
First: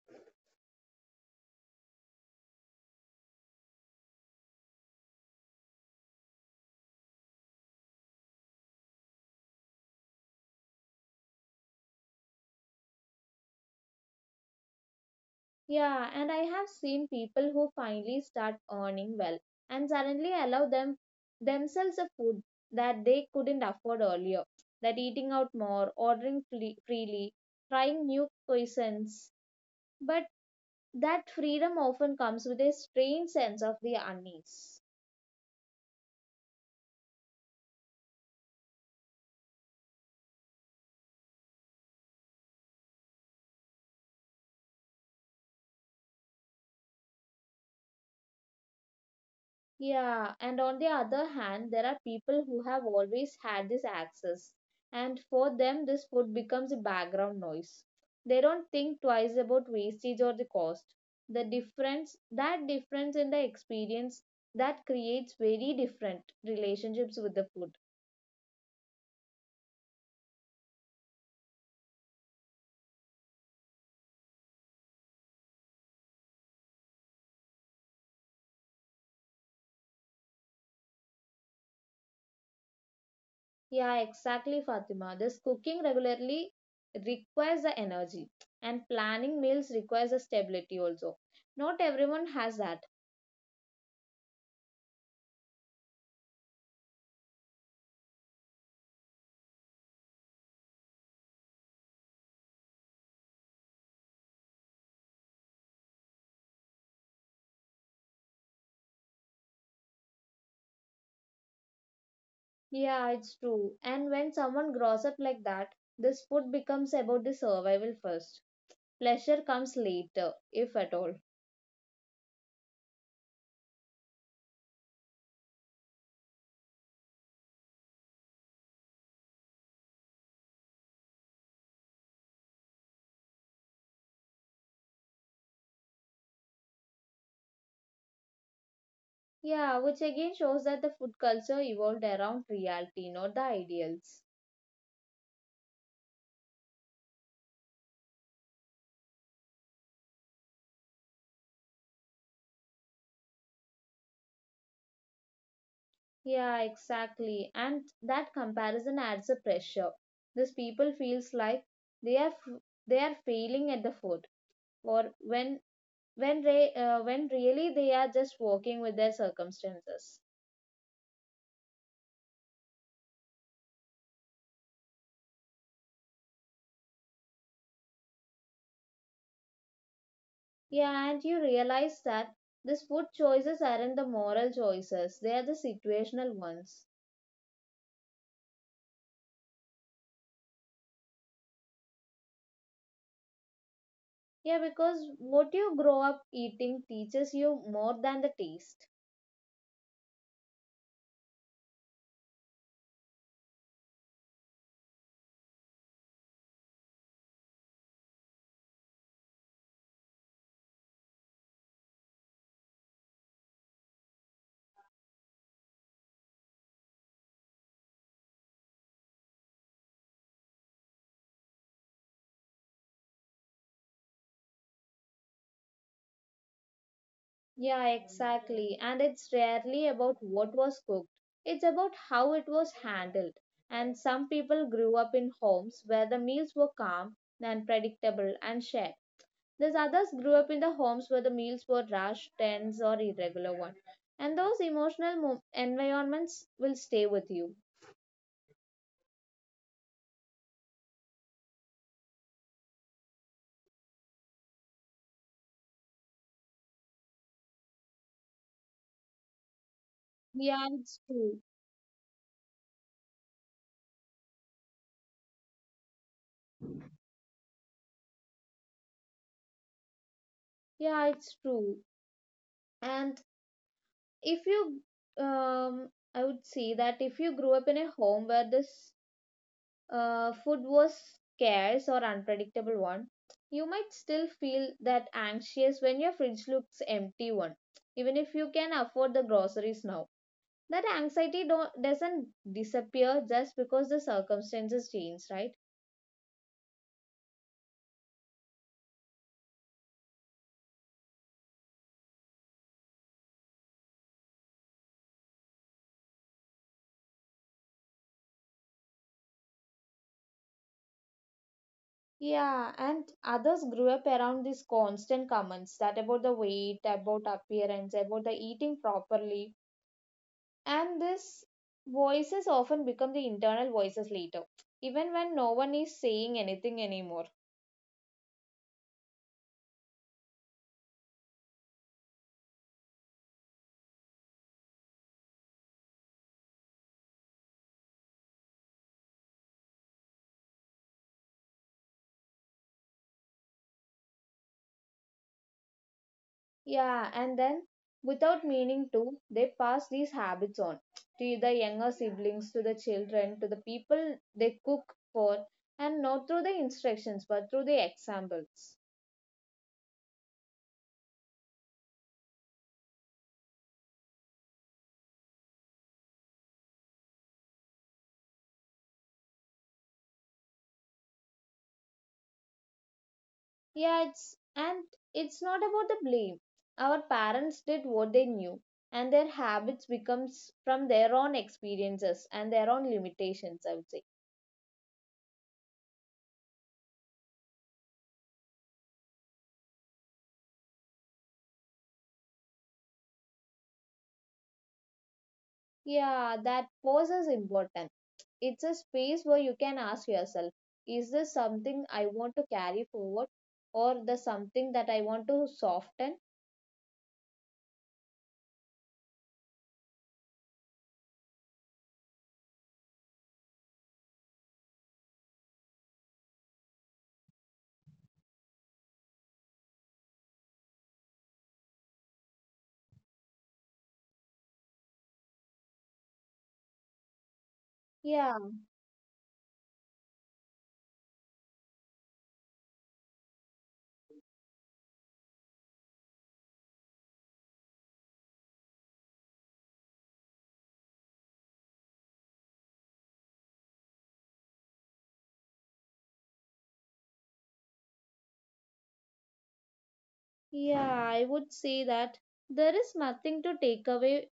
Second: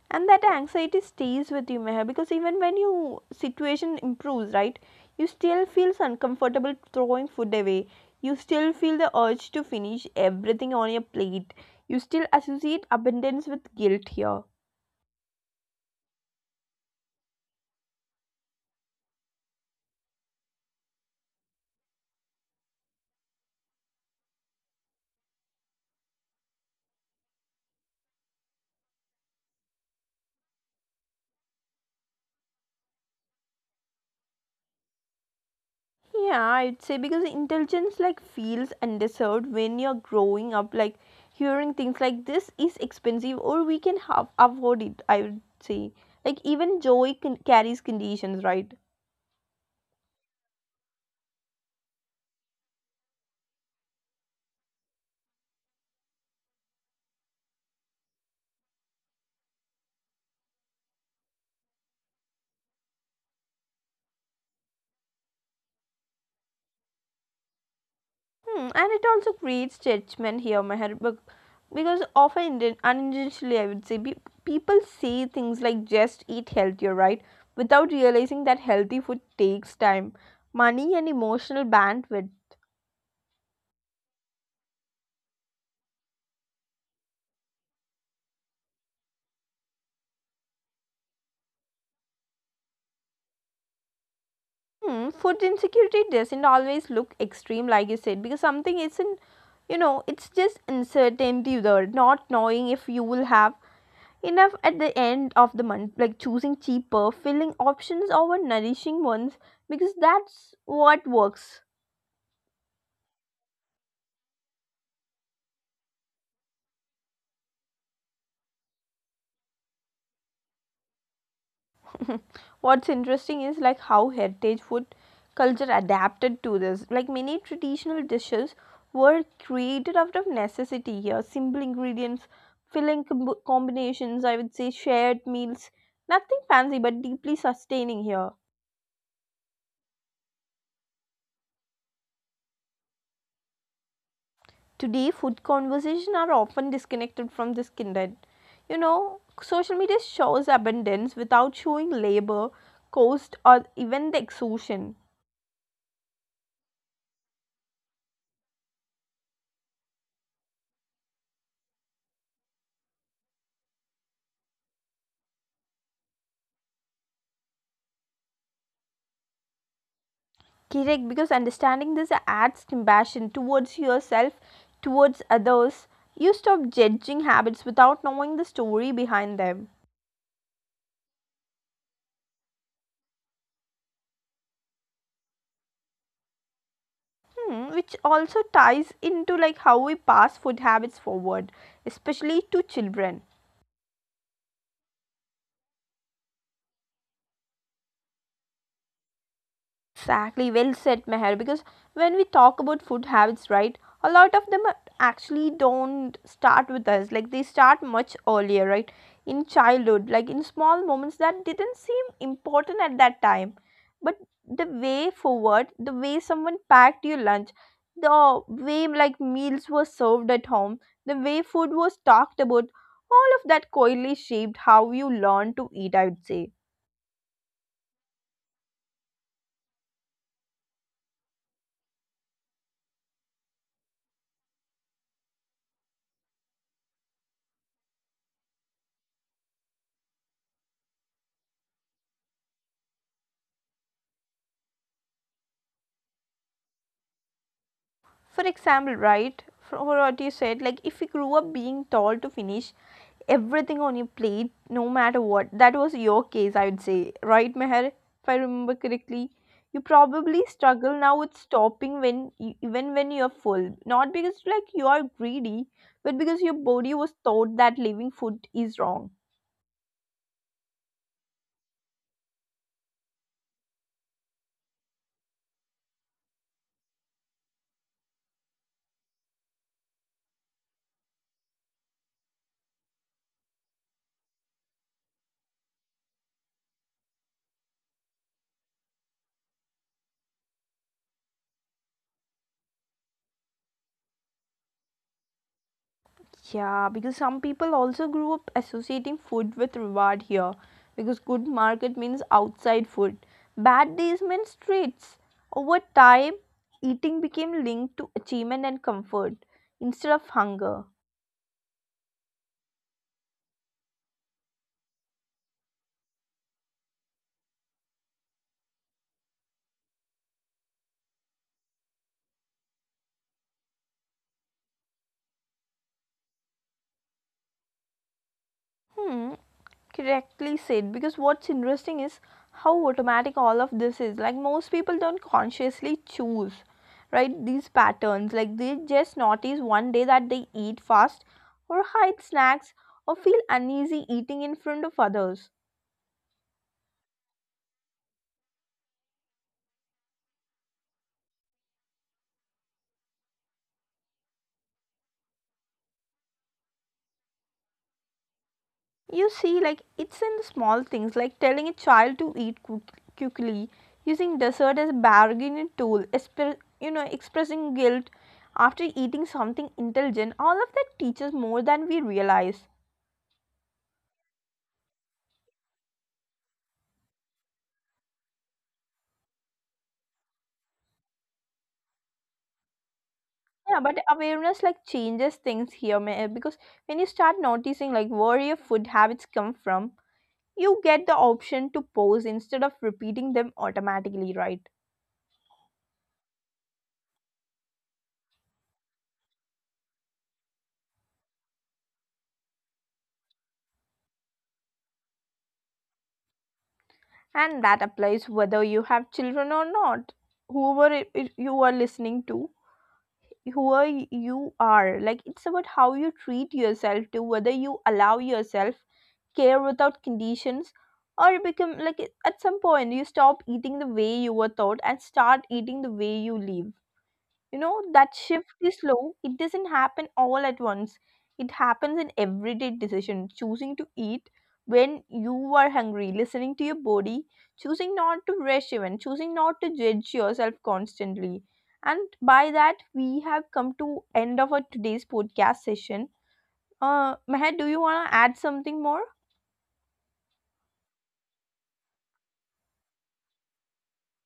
And that anxiety stays with you, Meher, because even when your situation improves, right, you still feel uncomfortable throwing food away, you still feel the urge to finish everything on your plate, you still associate abundance with guilt here. Yeah, and I have seen people who finally start earning well and suddenly allow them themselves a food that they couldn't afford earlier. That eating out more, freely, trying new cuisines. But that freedom often comes with a strange sense of the unease. Yeah, I'd say because intelligence feels undeserved when you're growing up, hearing things like, this is expensive, or we can have afford it, I would say. Even joy carries conditions, right? Yeah, and on the other hand, there are people who have always had this access, and for them, this food becomes a background noise. They don't think twice about wastage or the cost. That difference in the experience, that creates very different relationships with the food. Hmm, and it also creates judgment here, Meher, because often unintentionally, I would say, people say things like, just eat healthier, right? Without realizing that healthy food takes time, money, and emotional bandwidth. Yeah, exactly, Fatima. This cooking regularly requires the energy, and planning meals requires the stability also. Not everyone has that. Hmm, food insecurity doesn't always look extreme, like you said, because something isn't, you know, it's just uncertainty there, not knowing if you will have enough at the end of the month, like choosing cheaper filling options over nourishing ones because that's what works. Yeah, it's true. And when someone grows up like that, this food becomes about the survival first. Pleasure comes later, if at all. What's interesting is how heritage food culture adapted to this. Like many traditional dishes were created out of necessity here, simple ingredients, filling combinations, I would say, shared meals, nothing fancy but deeply sustaining here. Yeah, which again shows that the food culture evolved around reality, not the ideals. Today, food conversations are often disconnected from this kindred. You know, social media shows abundance without showing labor, cost, or even the exhaustion. Yeah, exactly. And that comparison adds a pressure. These people feels like they are failing at the food, or when really they are just walking with their circumstances. Correct, because understanding this adds compassion towards yourself, towards others. You stop judging habits without knowing the story behind them. Yeah, and you realize that these food choices aren't the moral choices, they are the situational ones. Hmm, which also ties into like how we pass food habits forward, especially to children. Yeah, because what you grow up eating teaches you more than the taste. Exactly, well said, Meher. Because when we talk about food habits, right, a lot of them are- actually don't start with us. Like they start much earlier, right, in childhood, like in small moments that didn't seem important at that time. But the way forward, the way someone packed your lunch, the way like meals were served at home, the way food was talked about, all of that quietly shaped how you learn to eat, I would say. Yeah, exactly. And it's rarely about what was cooked, it's about how it was handled. And some people grew up in homes where the meals were calm and predictable and shared. These others grew up in the homes where the meals were rushed, tense, or irregular ones. And those emotional environments will stay with you. For example, right, for what you said, like if you grew up being told to finish everything on your plate, no matter what, that was your case, I would say, right, Meher? If I remember correctly, you probably Yeah, struggle it's now with true. stopping even when you're full, not because like you are greedy, but because your body was taught that leaving food is wrong. Yeah, it's true. And if I would say that if you grew up in a home where this food was scarce or unpredictable one, you might still feel that anxious when your fridge looks empty one, even if you can afford the groceries now. That anxiety don't doesn't disappear just because the circumstances change, right? Yeah, because some people also grew up associating food with reward here. Because good market means outside food, bad days meant streets. Over time, eating became linked to achievement and comfort instead of hunger. Yeah, and others grew up around these constant comments that about the weight, about appearance, about the eating properly, and these voices often become the internal voices later, even when no one is saying anything anymore. Hmm, correctly said because what's interesting is how automatic all of this is, like most people don't consciously choose right these patterns, like they just notice one day that they eat fast or hide snacks or feel uneasy eating in front of others. Yeah, and then without meaning to, they pass these habits on to the younger siblings, to the children, to the people they cook for, and not through the instructions but through the examples. You see, like it's in the small things, like telling a child to eat quickly, using dessert as a bargaining tool, you know, expressing guilt after eating something intelligent, all of that teaches more than we realize. Yeah, it's and it's not about the blame. Our parents did what they knew, and their habits becomes from their own experiences and their own limitations, I would Yeah, say. but awareness like changes things here because when you start noticing like where your food habits come from, you get the option to pause instead of repeating them automatically, right? Yeah, that pause is important. It's a space where you can ask yourself, is this something I want to carry forward or the something that I want to soften? And that applies whether you have children or not. Whoever you are listening to, whoever you are, like it's about how you treat yourself, to whether you allow yourself care without conditions or become like at some point you stop eating the way you were taught and start eating the way you live. You know, that Yeah, shift is slow. It doesn't happen all at once. It happens in everyday decision, choosing to eat when you are hungry, listening to your body, choosing not to rush even, choosing not to judge yourself constantly. And by that, we have come to end of our today's podcast session. Meher, do you want to add something more? yeah, I would say that there is nothing to take away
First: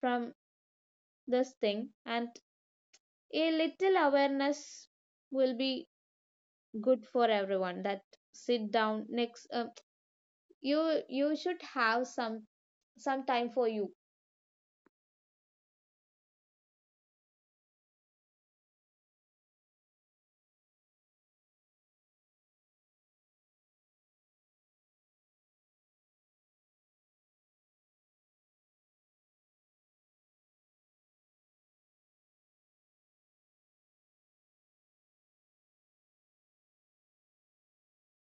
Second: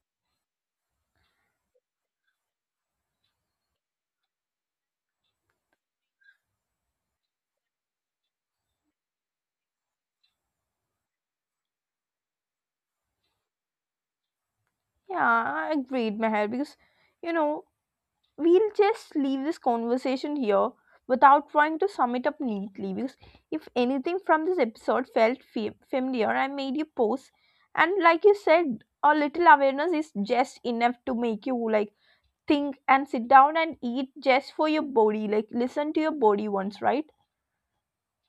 from this thing, and a little awareness will be good for everyone. That sit down next, you should have some time for you. Yeah, I agreed, Meher, because you know we'll just leave this conversation here without trying to sum it up neatly because if anything from this episode felt familiar, I made you pause, and like you said, a little awareness is just enough to make you like think and sit down and eat just for your body, like listen to your body once, right?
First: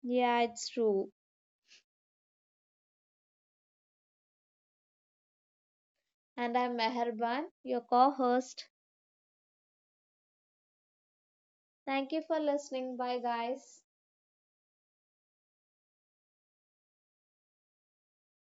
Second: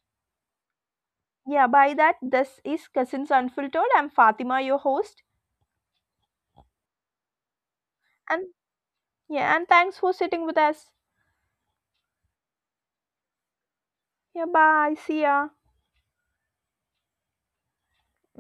Yeah, it's true. Yeah, by that, this is Cousins Unfiltered, I'm Fatima, your host, And I'm Meherban, your co and host. yeah, and thanks for sitting with us. Thank you for listening. Bye, guys. Yeah, bye, see ya.